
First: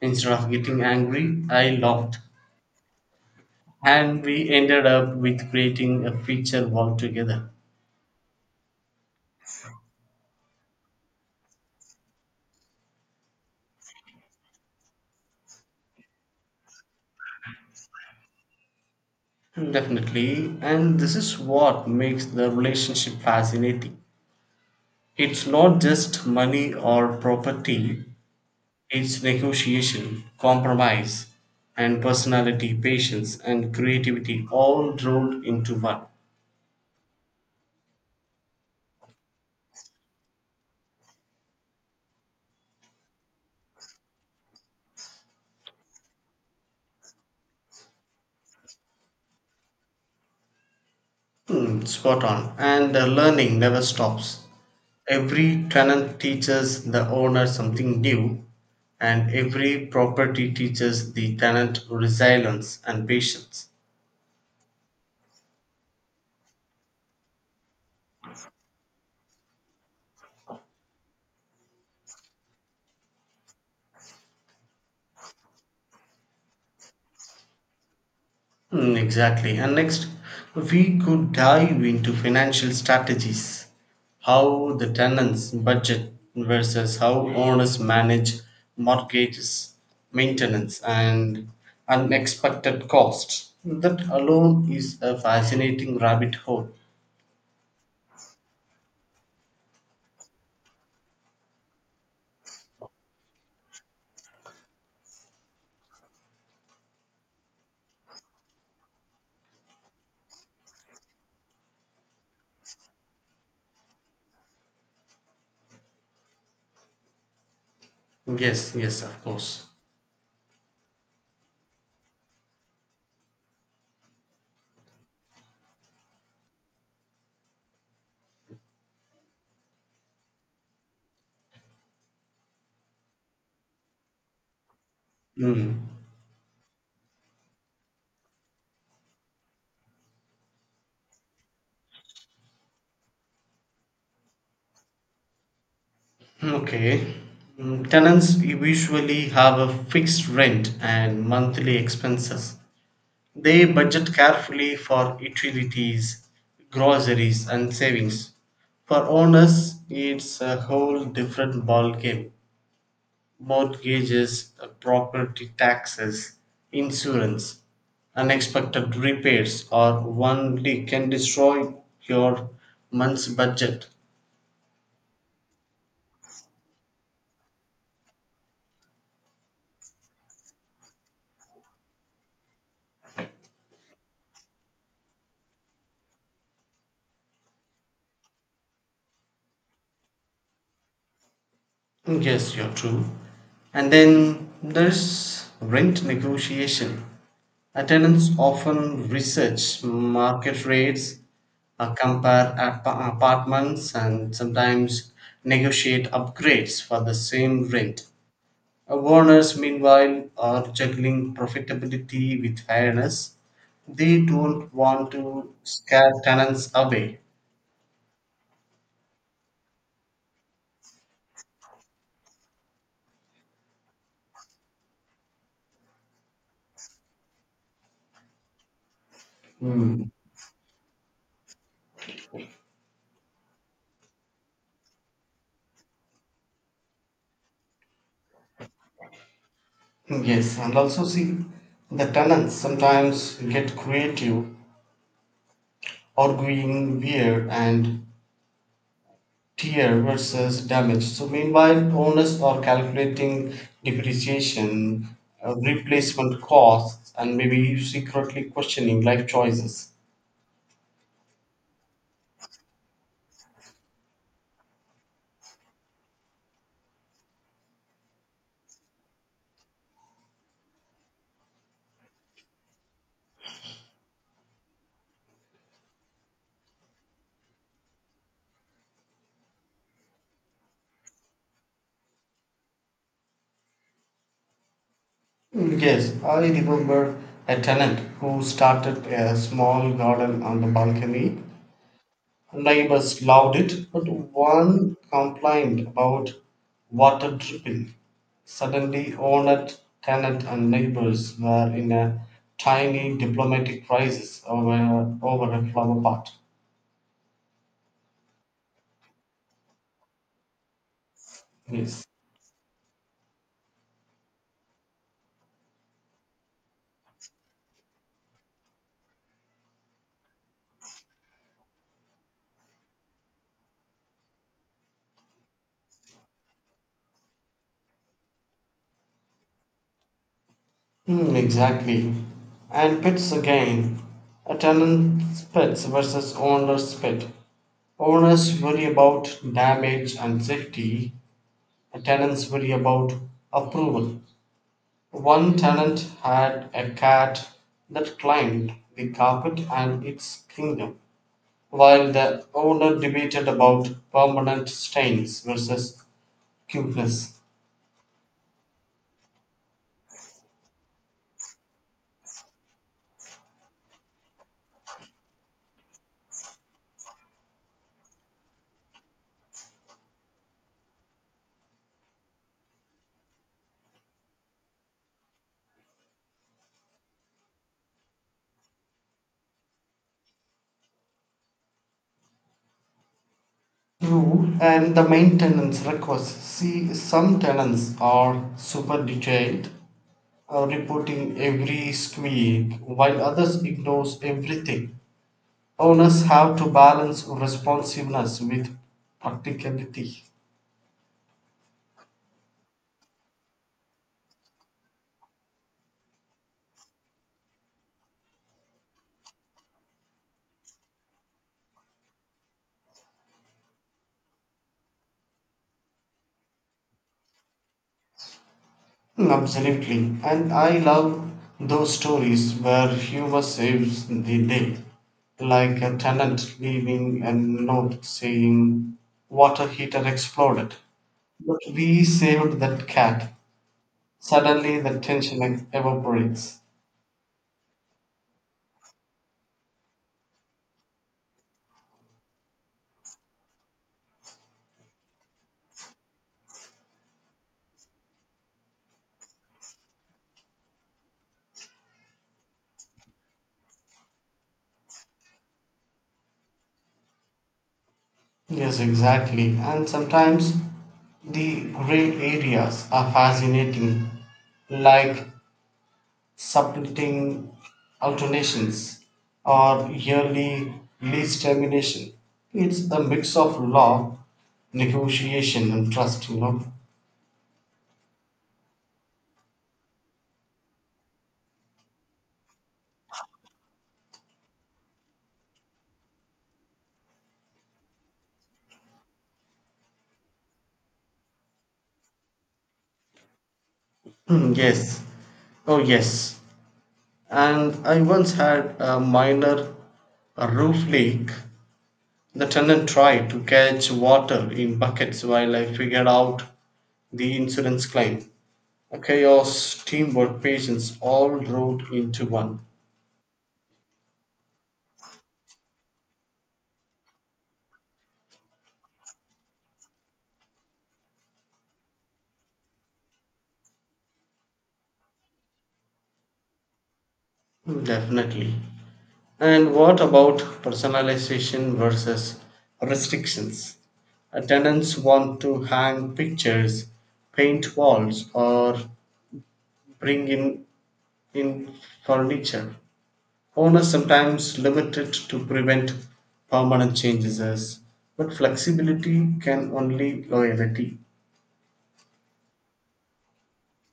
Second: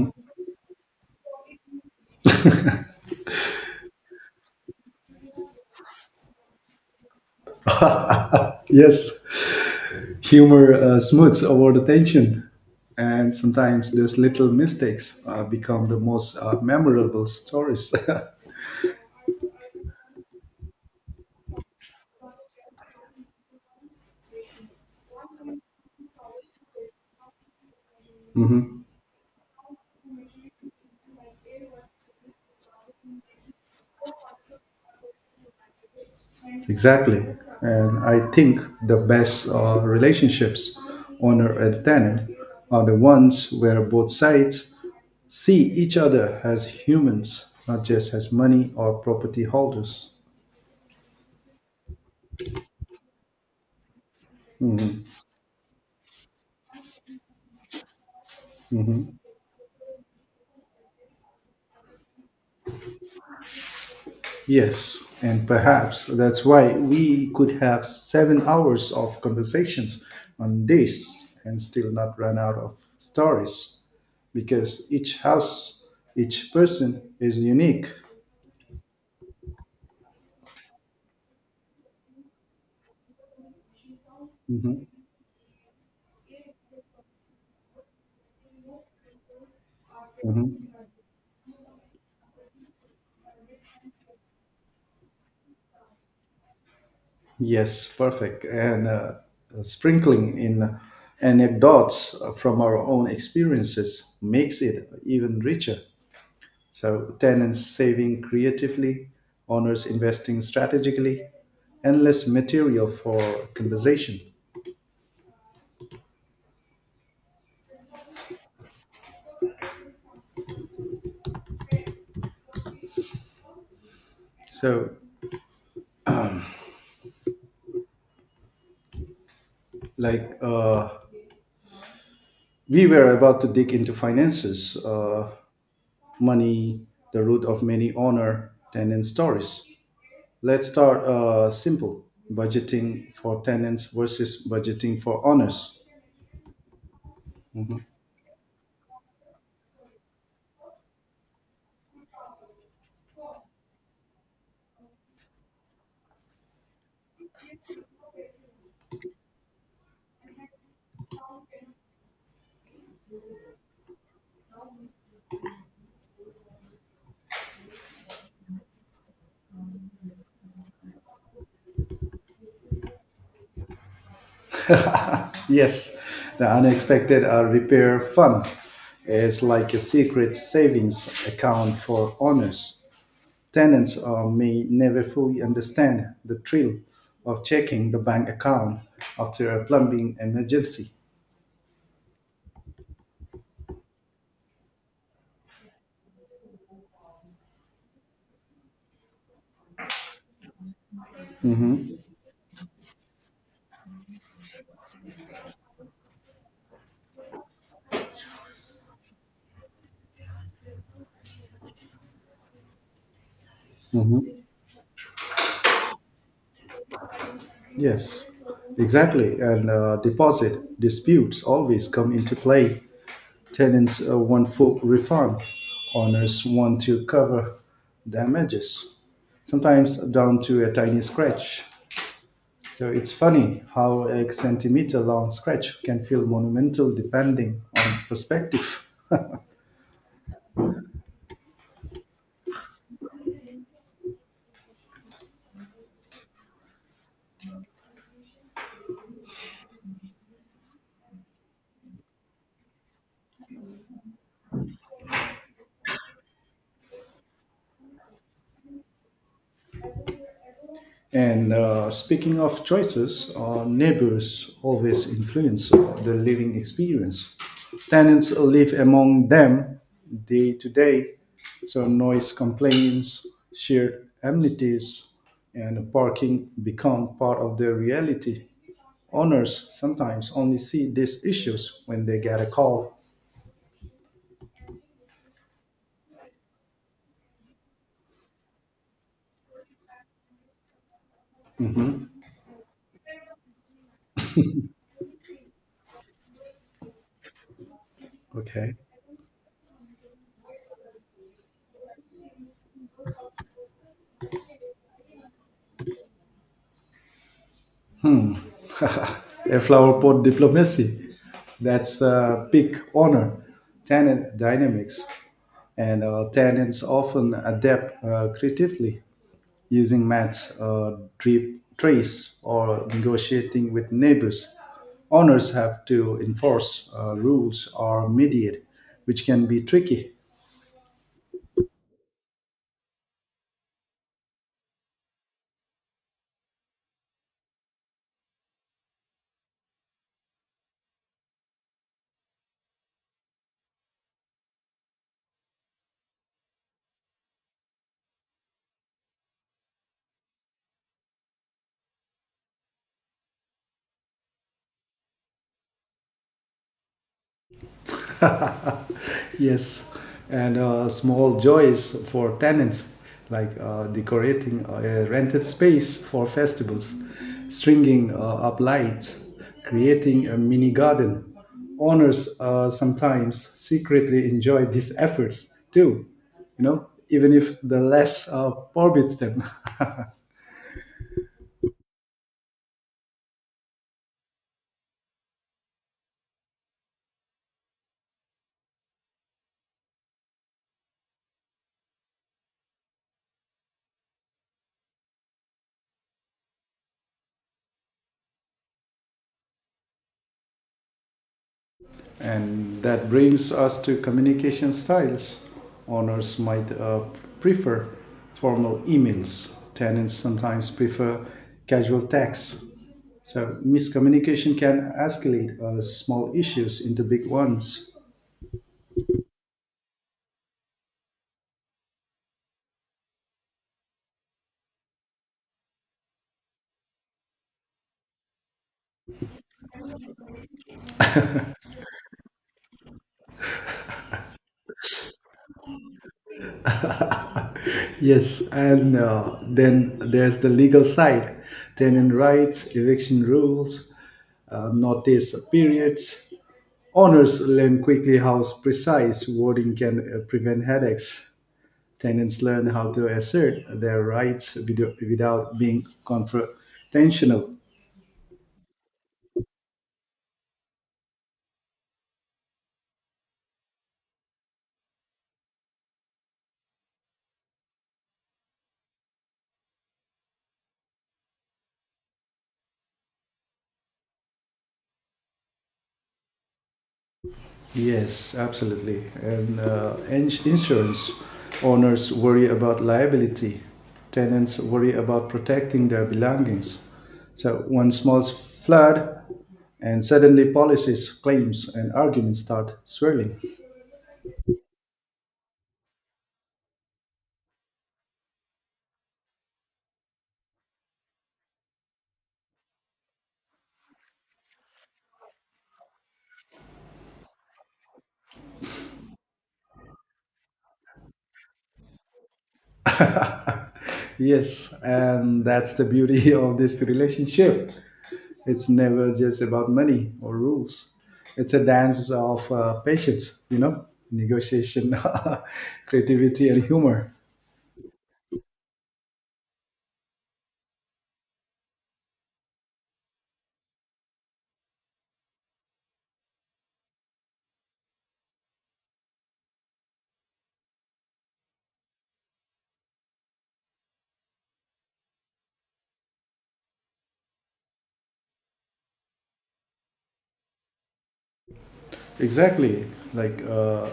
Speaker 2: Instead of getting angry, I laughed, and we ended up with creating a feature wall together.
Speaker 1: Yes, humor smooths over the tension, and sometimes those little mistakes become the most memorable stories.
Speaker 2: Definitely, and this is what makes the relationship fascinating. It's not just money or property,
Speaker 1: Mhm.
Speaker 2: it's negotiation, compromise, and personality, patience, and creativity all rolled into one.
Speaker 1: Exactly, and I think the best relationships, honor and tenor, are the ones where both sides see each other as humans, not just as money or property holders.
Speaker 2: Hmm, spot on. And the learning never stops.
Speaker 1: Mhm.
Speaker 2: Every tenant teaches the owner something new,
Speaker 1: Mhm.
Speaker 2: and every property teaches the tenant resilience and patience.
Speaker 1: Yes, and perhaps that's why we could have 7 hours of conversations on this and still not run out of stories because each house, each person is unique.
Speaker 2: Mm, exactly. And next, we could dive into financial strategies, how
Speaker 1: Mhm.
Speaker 2: the tenants budget versus how owners manage mortgages,
Speaker 1: Mhm.
Speaker 2: maintenance, and unexpected costs. That alone is a fascinating rabbit hole.
Speaker 1: Yes, perfect. And sprinkling in anecdotes from our own experiences makes it even richer. So, tenants saving creatively, owners investing strategically, and less material for conversation.
Speaker 2: Yes, yes, of course.
Speaker 1: So, like, we were about to dig into finances,
Speaker 2: Mm.
Speaker 1: money, the root of many owner tenant stories. Let's start simple budgeting for tenants versus budgeting for owners.
Speaker 2: Okay. Mm, tenants usually have a fixed rent and monthly expenses. They budget carefully for utilities, groceries, and savings. For owners, it's a whole different ballgame. Mortgages, property taxes, insurance, unexpected repairs, or one leak can destroy your month's budget.
Speaker 1: Yes, the unexpected repair fund is like a secret savings account for owners. Tenants may never fully understand the thrill of checking the bank account after a plumbing emergency.
Speaker 2: Yes, you're true. And then there's rent negotiation. Tenants often research market rates,
Speaker 1: Mhm.
Speaker 2: compare apartments, and sometimes negotiate upgrades for the same rent. Owners, meanwhile, are juggling profitability with fairness. They
Speaker 1: Mhm.
Speaker 2: don't want to scare tenants away.
Speaker 1: Yes, exactly. And deposit disputes always come into play. Tenants want full refund. Owners want to cover damages, sometimes down to a tiny scratch. So it's funny how a centimeter long scratch can feel monumental depending on perspective.
Speaker 2: Yes, and also see the tenants sometimes get creative arguing wear and tear versus damage. So meanwhile, owners are calculating depreciation, replacement costs, and maybe secretly questioning life choices.
Speaker 1: And speaking of choices, neighbors always influence the living experience. Tenants live among them day to day, so noise complaints, shared amenities, and parking become part of their reality. Owners sometimes only see these issues when they get a call.
Speaker 2: Mm, yes, I remember a tenant who started a small garden on the balcony.
Speaker 1: Mhm.
Speaker 2: Neighbors loved it, but one complained about water dripping.
Speaker 1: Okay.
Speaker 2: Suddenly, owner, tenant, and neighbors were in a tiny diplomatic crisis over a flower pot.
Speaker 1: A flower pot diplomacy. That's
Speaker 2: Yes.
Speaker 1: a big honor. Tenant dynamics and tenants often adapt creatively using mats, drip trays, or negotiating with neighbors. Owners have to enforce rules or mediate, which can be tricky.
Speaker 2: Exactly. And pets again. A tenant's pets versus owner's pet. Owners worry about damage and safety. A tenants worry about approval. One tenant had a cat that climbed the carpet and its kingdom, while the owner debated about permanent stains versus cuteness.
Speaker 1: Yes, and small joys for tenants, like decorating a rented space for festivals, stringing up lights, creating a mini garden. Owners sometimes secretly enjoy these efforts too, you know, even if the less forbids them.
Speaker 2: True, and the maintenance request. See, some tenants are super detailed, reporting every squeak, while others ignores everything. Owners have to balance responsiveness with practicality.
Speaker 1: And that brings us to communication styles. Owners might prefer formal emails, tenants sometimes prefer casual texts. So, miscommunication can escalate small issues into big ones.
Speaker 2: Absolutely. And I love those stories where humor saves the day, like a tenant leaving a note saying, water heater exploded. But we saved that cat. Suddenly the tension evaporates.
Speaker 1: Yes, and then there's the legal side tenant rights, eviction rules, notice periods. Owners learn quickly how precise wording can prevent headaches. Tenants learn how to assert their rights without being confrontational.
Speaker 2: Yes, exactly. And sometimes the gray areas are fascinating, like subletting, alternations, or yearly lease termination. It's a mix of law, negotiation, and trust, you know.
Speaker 1: Yes, absolutely. And insurance owners worry about liability, tenants worry about protecting their belongings. So, one small flood, and suddenly policies, claims, and arguments start swirling.
Speaker 2: Hmm, yes. Oh, yes. And I once had a minor roof leak. The tenant tried to catch water in buckets while I figured out the insurance claim. Chaos, teamwork, patience all rolled into one.
Speaker 1: Yes, and that's the beauty of this relationship. It's never just about money or rules. It's a dance of patience, you know, negotiation, creativity, and humor.
Speaker 2: Definitely. And what about personalization versus restrictions? Tenants want to hang pictures, paint walls, or bring in furniture. Owners sometimes limit it to prevent permanent changes, but flexibility can only loyalty.
Speaker 1: Exactly. Like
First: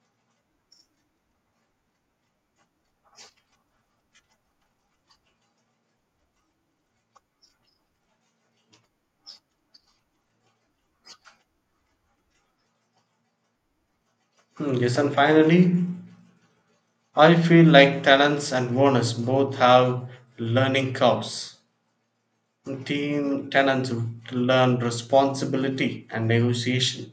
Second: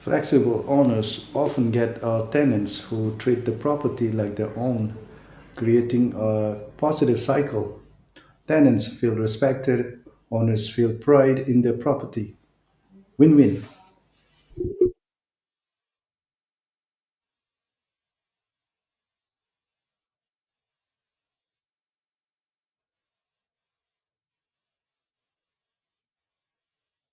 Speaker 1: flexible owners often get tenants who treat the property like their own, creating a positive cycle. Tenants feel respected, owners feel pride in their property. Win win.
Speaker 2: Yes, and finally, I feel like tenants and owners both have learning curves. Teen tenants learn responsibility and negotiation.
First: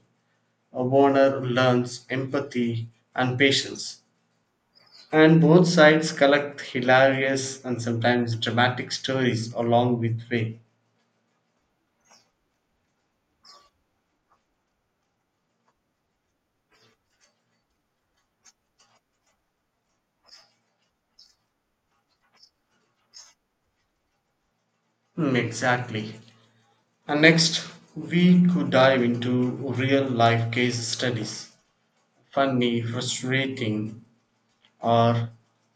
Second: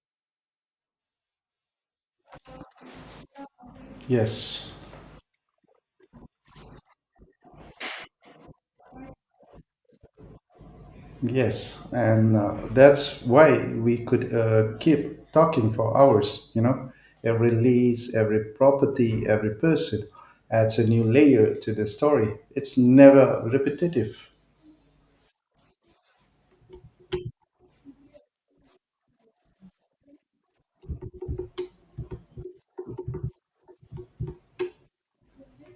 Speaker 2: A owner learns empathy and patience.
Speaker 1: Yes.
Speaker 2: And both sides collect hilarious and sometimes dramatic stories along with way.
Speaker 1: Yes, and that's why we could keep talking for hours, you know. Every lease, every property, every person adds a new layer to the story. It's never repetitive.
Speaker 2: Exactly. And next, we could dive into real life case studies, funny, frustrating, or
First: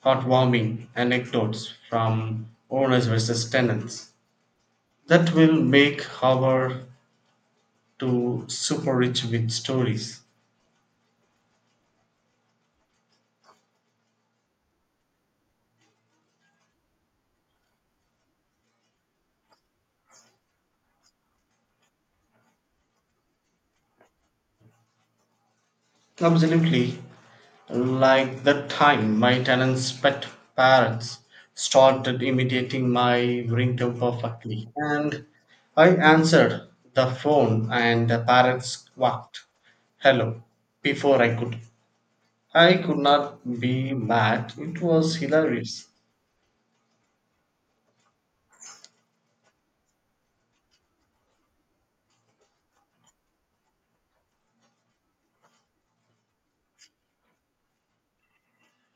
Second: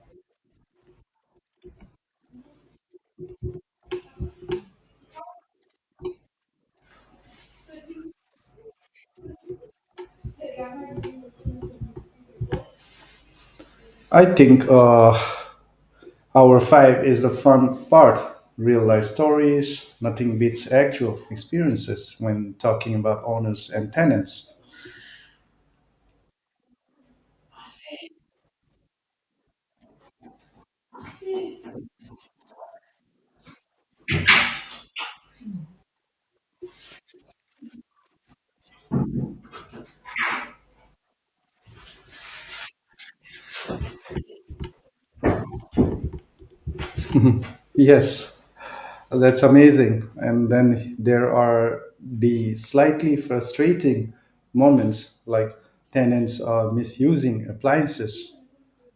Speaker 2: heartwarming anecdotes from owners versus tenants that will make our to super rich with stories.
Speaker 1: I think hour five is the fun part. Real life stories, nothing beats actual experiences when talking about owners and tenants.
Speaker 2: Absolutely. Like that time my tenant's pet parents started imitating my ringtone perfectly. And I answered the phone and the parents quacked. Hello. Before I could. I could not be mad. It was hilarious.
Speaker 1: Yes, that's amazing. And then there are the slightly frustrating moments like tenants are misusing appliances.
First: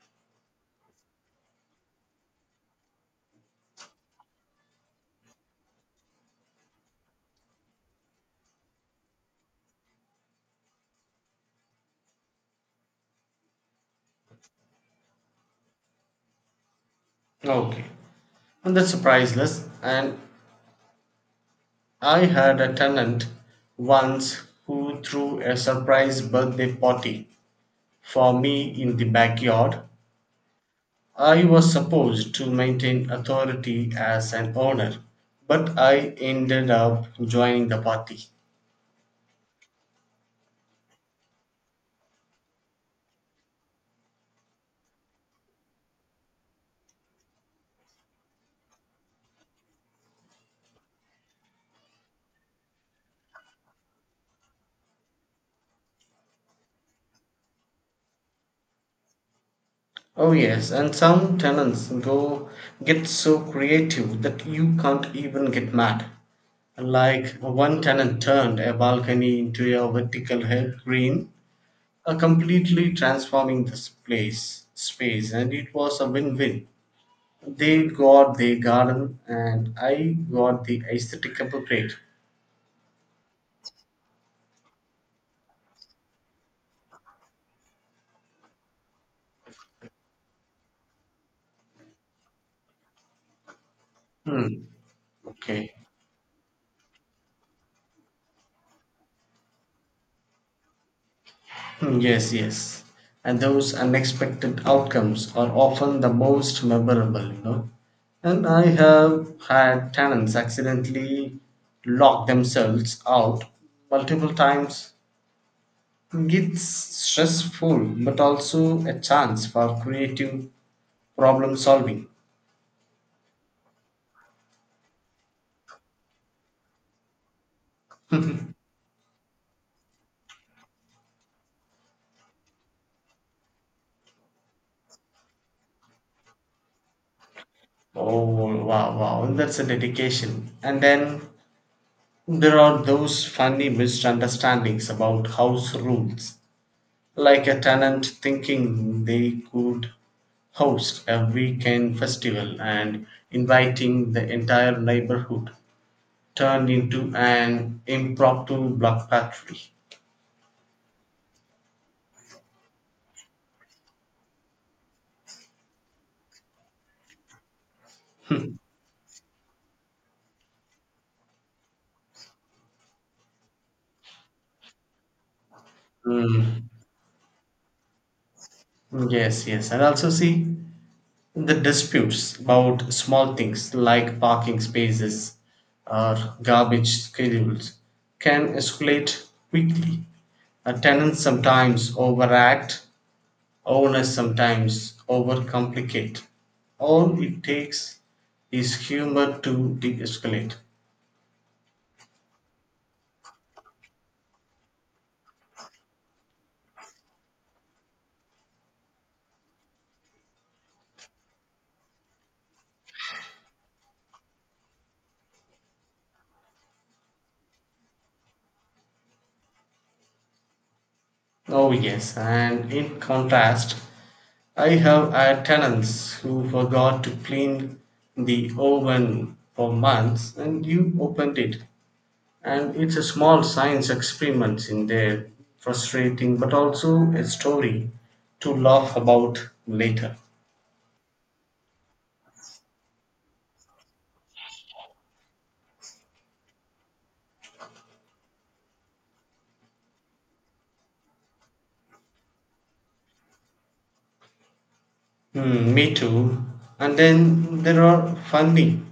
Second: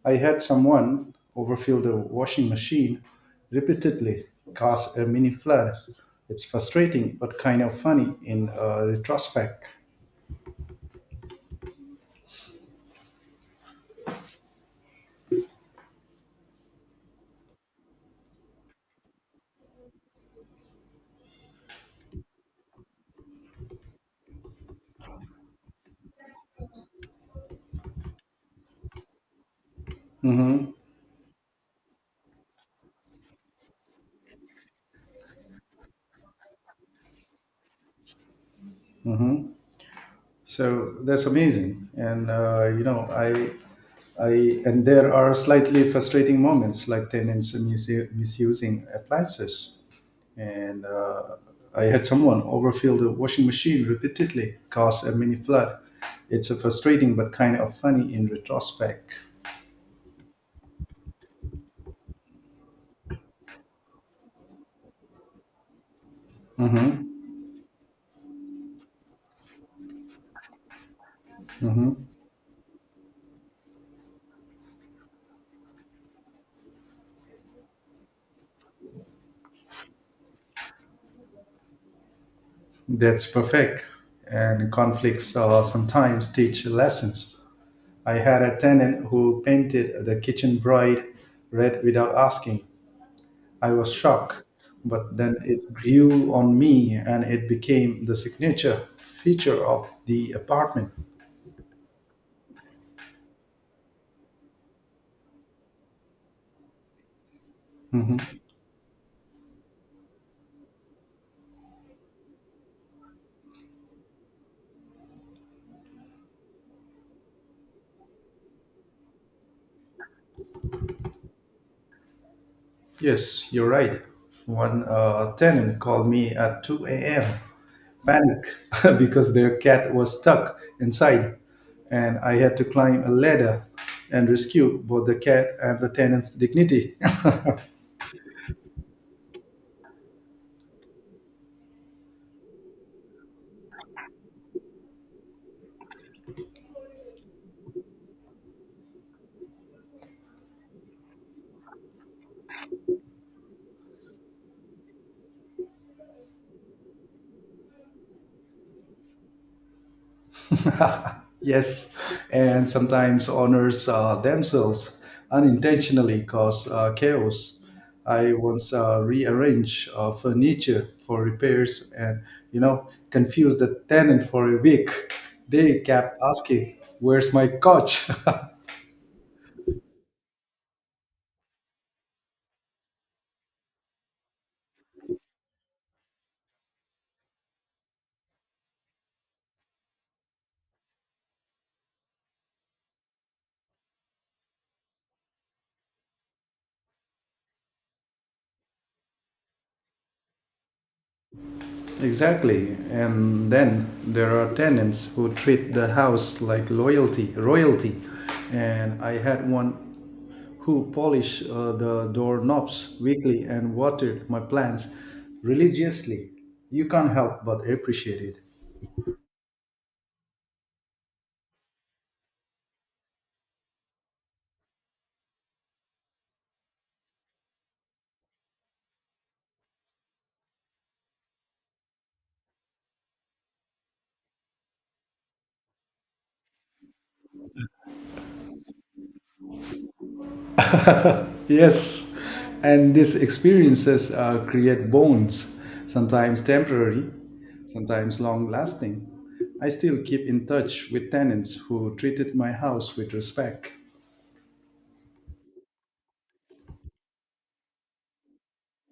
Speaker 1: I had someone overfill the washing machine repeatedly, cause a mini flood. It's frustrating, but kind of funny in retrospect.
Speaker 2: Okay. And that's priceless. And I had a tenant once who threw a surprise birthday party for me in the backyard.
Speaker 1: Mm-hmm,
Speaker 2: I was supposed to maintain authority as an owner, but I ended up joining the party.
Speaker 1: mm-hmm. So that's amazing, and you know, and there are slightly frustrating moments like tenants misusing appliances. And I had someone overfill the washing machine repeatedly, cause a mini flood. It's a frustrating but kind of funny in retrospect.
Speaker 2: Oh yes, and some tenants go get so creative that you can't even get mad.
Speaker 1: Hmm.
Speaker 2: Like one tenant turned a balcony into a vertical herb green,
Speaker 1: Hmm.
Speaker 2: completely transforming this place space, and it was a win-win. They got the garden and I got the aesthetic upgrade.
Speaker 1: That's perfect. And conflicts sometimes teach lessons. I had a tenant who painted the kitchen bride red without asking. I was shocked,
Speaker 2: hmm.
Speaker 1: but then
Speaker 2: okay
Speaker 1: it grew on me and it became the signature feature of the apartment.
Speaker 2: Yes, yes, and those unexpected outcomes are often the most memorable, you know.
Speaker 1: Mm-hmm.
Speaker 2: And I have had tenants accidentally lock themselves out multiple times. It's stressful, but also a chance for creative problem solving.
Speaker 1: Yes, you're right. One tenant called me at 2 a.m. panic because their cat was stuck inside, and I had to climb a ladder and rescue both the cat and the tenant's dignity.
Speaker 2: Oh, wow, wow, that's a dedication. And then there are those funny misunderstandings about house rules, like a tenant thinking they could host a weekend festival and inviting the entire neighborhood turned into an impromptu block party.
Speaker 1: Yes, and sometimes honors themselves unintentionally cause chaos. I once rearranged furniture for repairs and, you know, confused the tenant for a week. They kept
Speaker 2: Mm,
Speaker 1: asking, "Where's my couch?"
Speaker 2: Yes, yes. And also see, the disputes about small things like parking spaces or garbage schedules can escalate quickly. Tenants sometimes overact, owners sometimes overcomplicate. All it takes is humor to de escalate.
Speaker 1: Exactly. And then there are tenants who treat the house like loyalty, royalty. And I had one who polish the doorknobs weekly and water my plants religiously. You can't help but appreciate it.
Speaker 2: Oh, yes, and in contrast, I have had tenants who forgot to clean the oven for months and you opened it and it's a small science experiment in there. Frustrating, but also a story to laugh about later.
Speaker 1: Yes, and these experiences create bonds, sometimes temporary, sometimes long lasting. I still keep in touch with tenants who treated my house with respect.
Speaker 2: Me too, and then there are funny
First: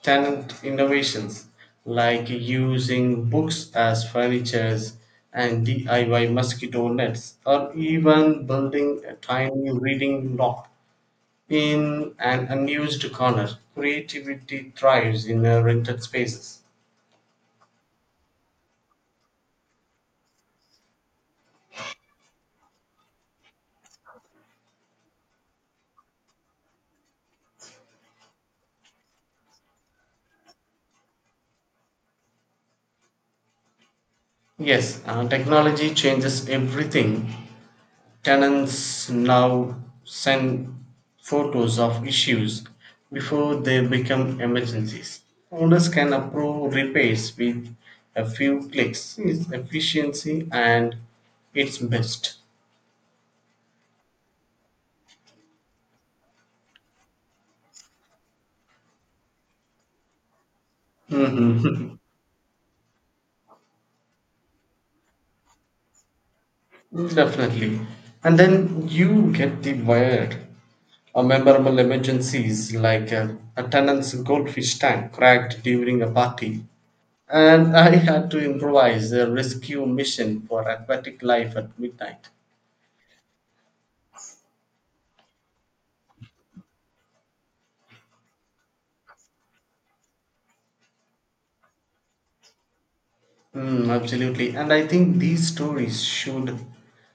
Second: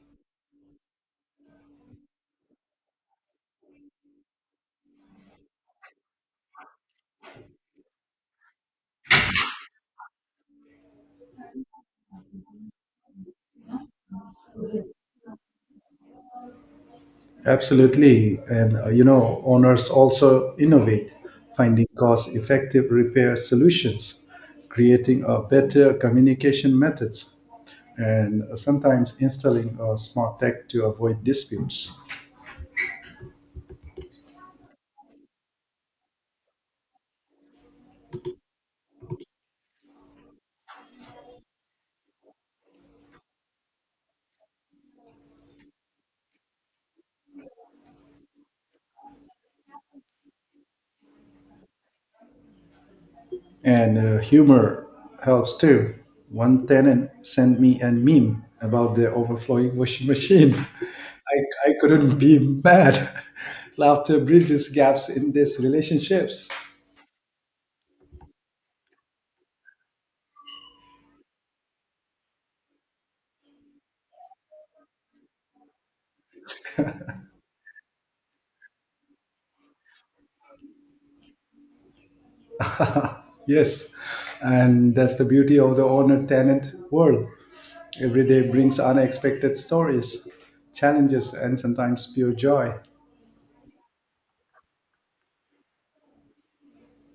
Speaker 2: tenant innovations like using books as furnitures and diy mosquito nets, or even building a tiny reading nook in an unused corner. Creativity thrives in rented spaces.
Speaker 1: Absolutely. And, you know, owners also innovate, finding cost effective repair solutions, creating a better communication methods, and sometimes installing a smart tech to avoid disputes.
Speaker 2: Yes, technology changes everything. Tenants now send photos of issues before they become emergencies. Owners can approve repairs with a few clicks. It's efficiency and it's best.
Speaker 1: And humor helps too. One tenant sent me a meme about the overflowing washing machine. I
Speaker 2: Mhm.
Speaker 1: couldn't be mad. Laughter bridges gaps in these relationships.
Speaker 2: Definitely. And then you get the wild, memorable emergencies like a tenant's goldfish tank cracked during a party. And I had to improvise a rescue mission for aquatic life at midnight.
Speaker 1: Yes, and that's the beauty of the owner tenant world. Every day brings unexpected stories, challenges, and sometimes pure joy.
Speaker 2: Absolutely. And I think these stories should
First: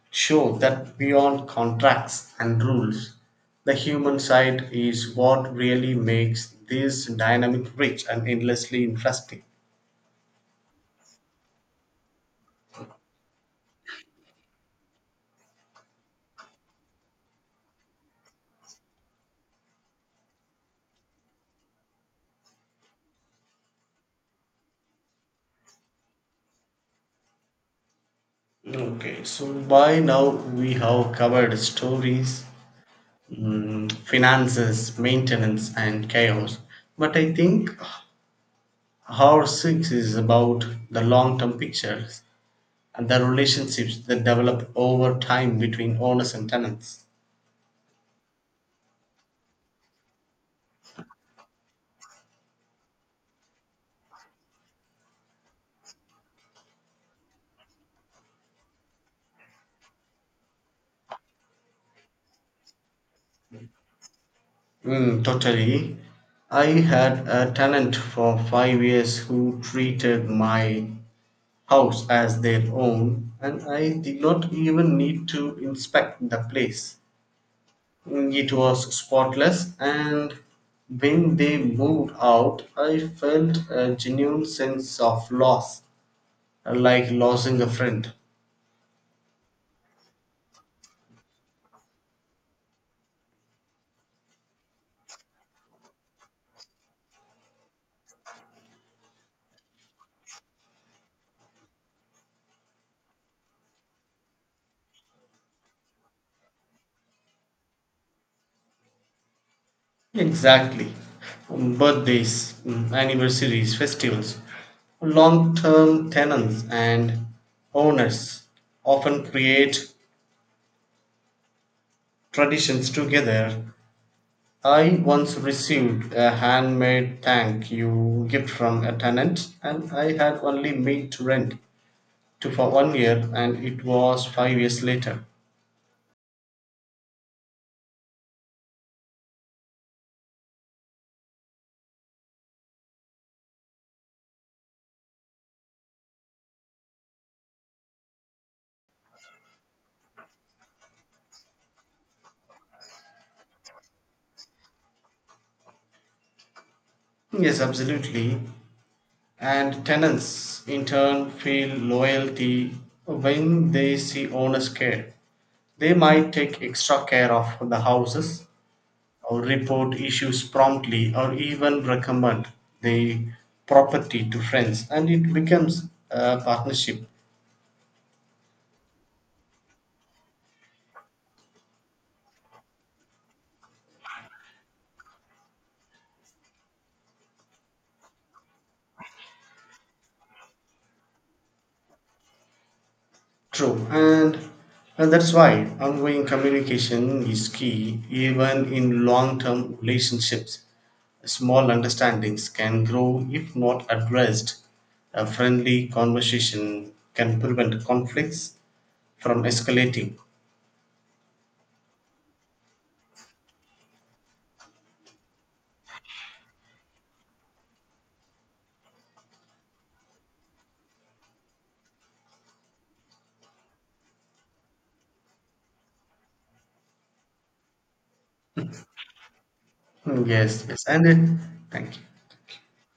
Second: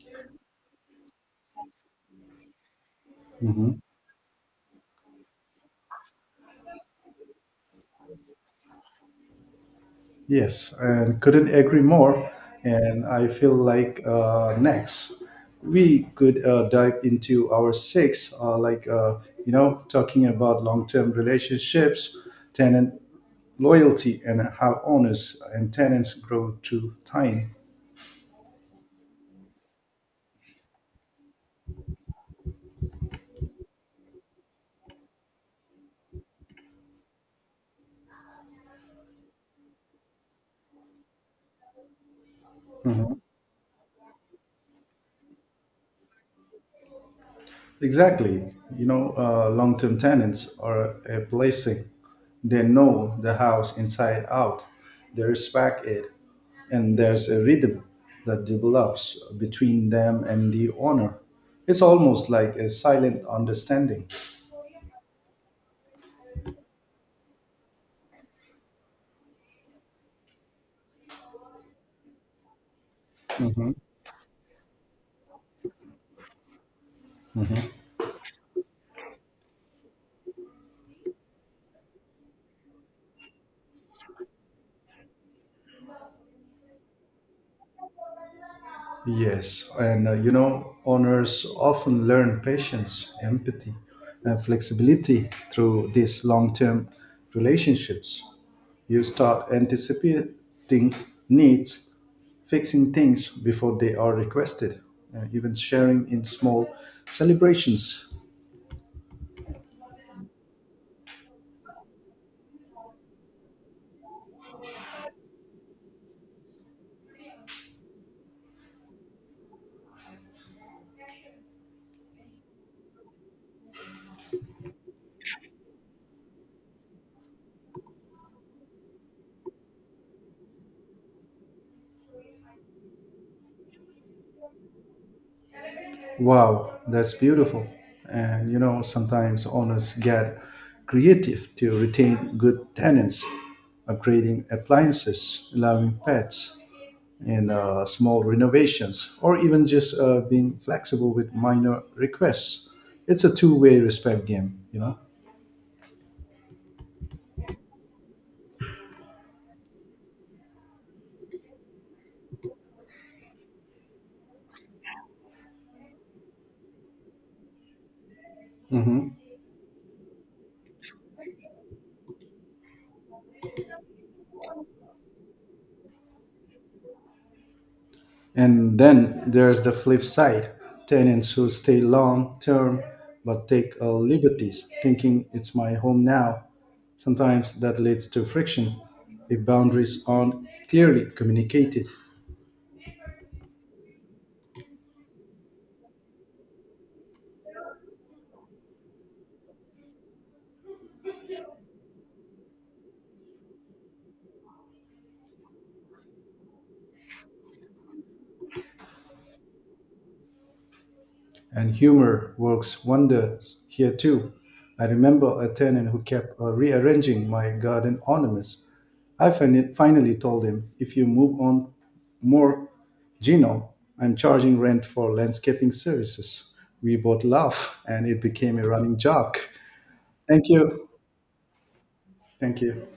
Speaker 2: show that beyond contracts and rules, the
Speaker 1: Mhm.
Speaker 2: human side is what really makes this dynamic rich and endlessly interesting.
Speaker 1: Yes, and couldn't agree more. And I feel like next we could dive into our six, like you know, talking about long-term relationships, tenant loyalty, and how owners and tenants grow through time.
Speaker 2: Okay, so by now we have covered stories, mm, finances, maintenance, and chaos. But I think our six is about the long term pictures and the relationships that develop over time between owners and tenants.
Speaker 1: Exactly. You know, long term tenants are a blessing. They know the house inside out, they respect it, and there's a rhythm that develops between them and the owner. It's almost like a silent understanding.
Speaker 2: Totally. I had a tenant for 5 years who treated my house as their own, and
Speaker 1: Mhm.
Speaker 2: I did not even need to inspect the place. It was spotless, and when they moved out, I felt a genuine sense of loss, like losing a friend.
Speaker 1: Yes, and you know, owners often learn patience, empathy, and flexibility through these long term relationships. You start anticipating needs, fixing things before they are requested, and even sharing in small celebrations.
Speaker 2: Exactly. Birthdays, mm, anniversaries, festivals, long term tenants and owners often create traditions together. I once received a handmade thank you gift from a tenant, and I had only meat to rent to for 1 year, and it was 5 years later.
Speaker 1: Wow, that's beautiful. And you know, sometimes owners get creative to retain good tenants, upgrading appliances, allowing pets, and small renovations, or even just being flexible with minor requests. It's a two-way respect game, you know?
Speaker 2: Yes, absolutely. And tenants in turn feel loyalty when they see owners care. They might take extra care of the houses,
Speaker 1: Mhm.
Speaker 2: or report issues promptly, or even recommend the property to friends, and it becomes a partnership.
Speaker 1: And then there's the flip side tenants who stay long term but take liberties, thinking it's my home now. Sometimes that leads to friction if boundaries aren't clearly communicated.
Speaker 2: True, and that's why ongoing communication is key even in long-term relationships. Small understandings can grow if not addressed. A friendly conversation can prevent conflicts from escalating.
Speaker 1: And humor works wonders here too. I remember a tenant who kept rearranging my garden ornaments. I finally told him, if you move on more, Gino, I'm charging rent for landscaping services. We both laugh and it became a running joke. Thank
Speaker 2: Yes, yes,
Speaker 1: you.
Speaker 2: and it, thank you.
Speaker 1: Thank you.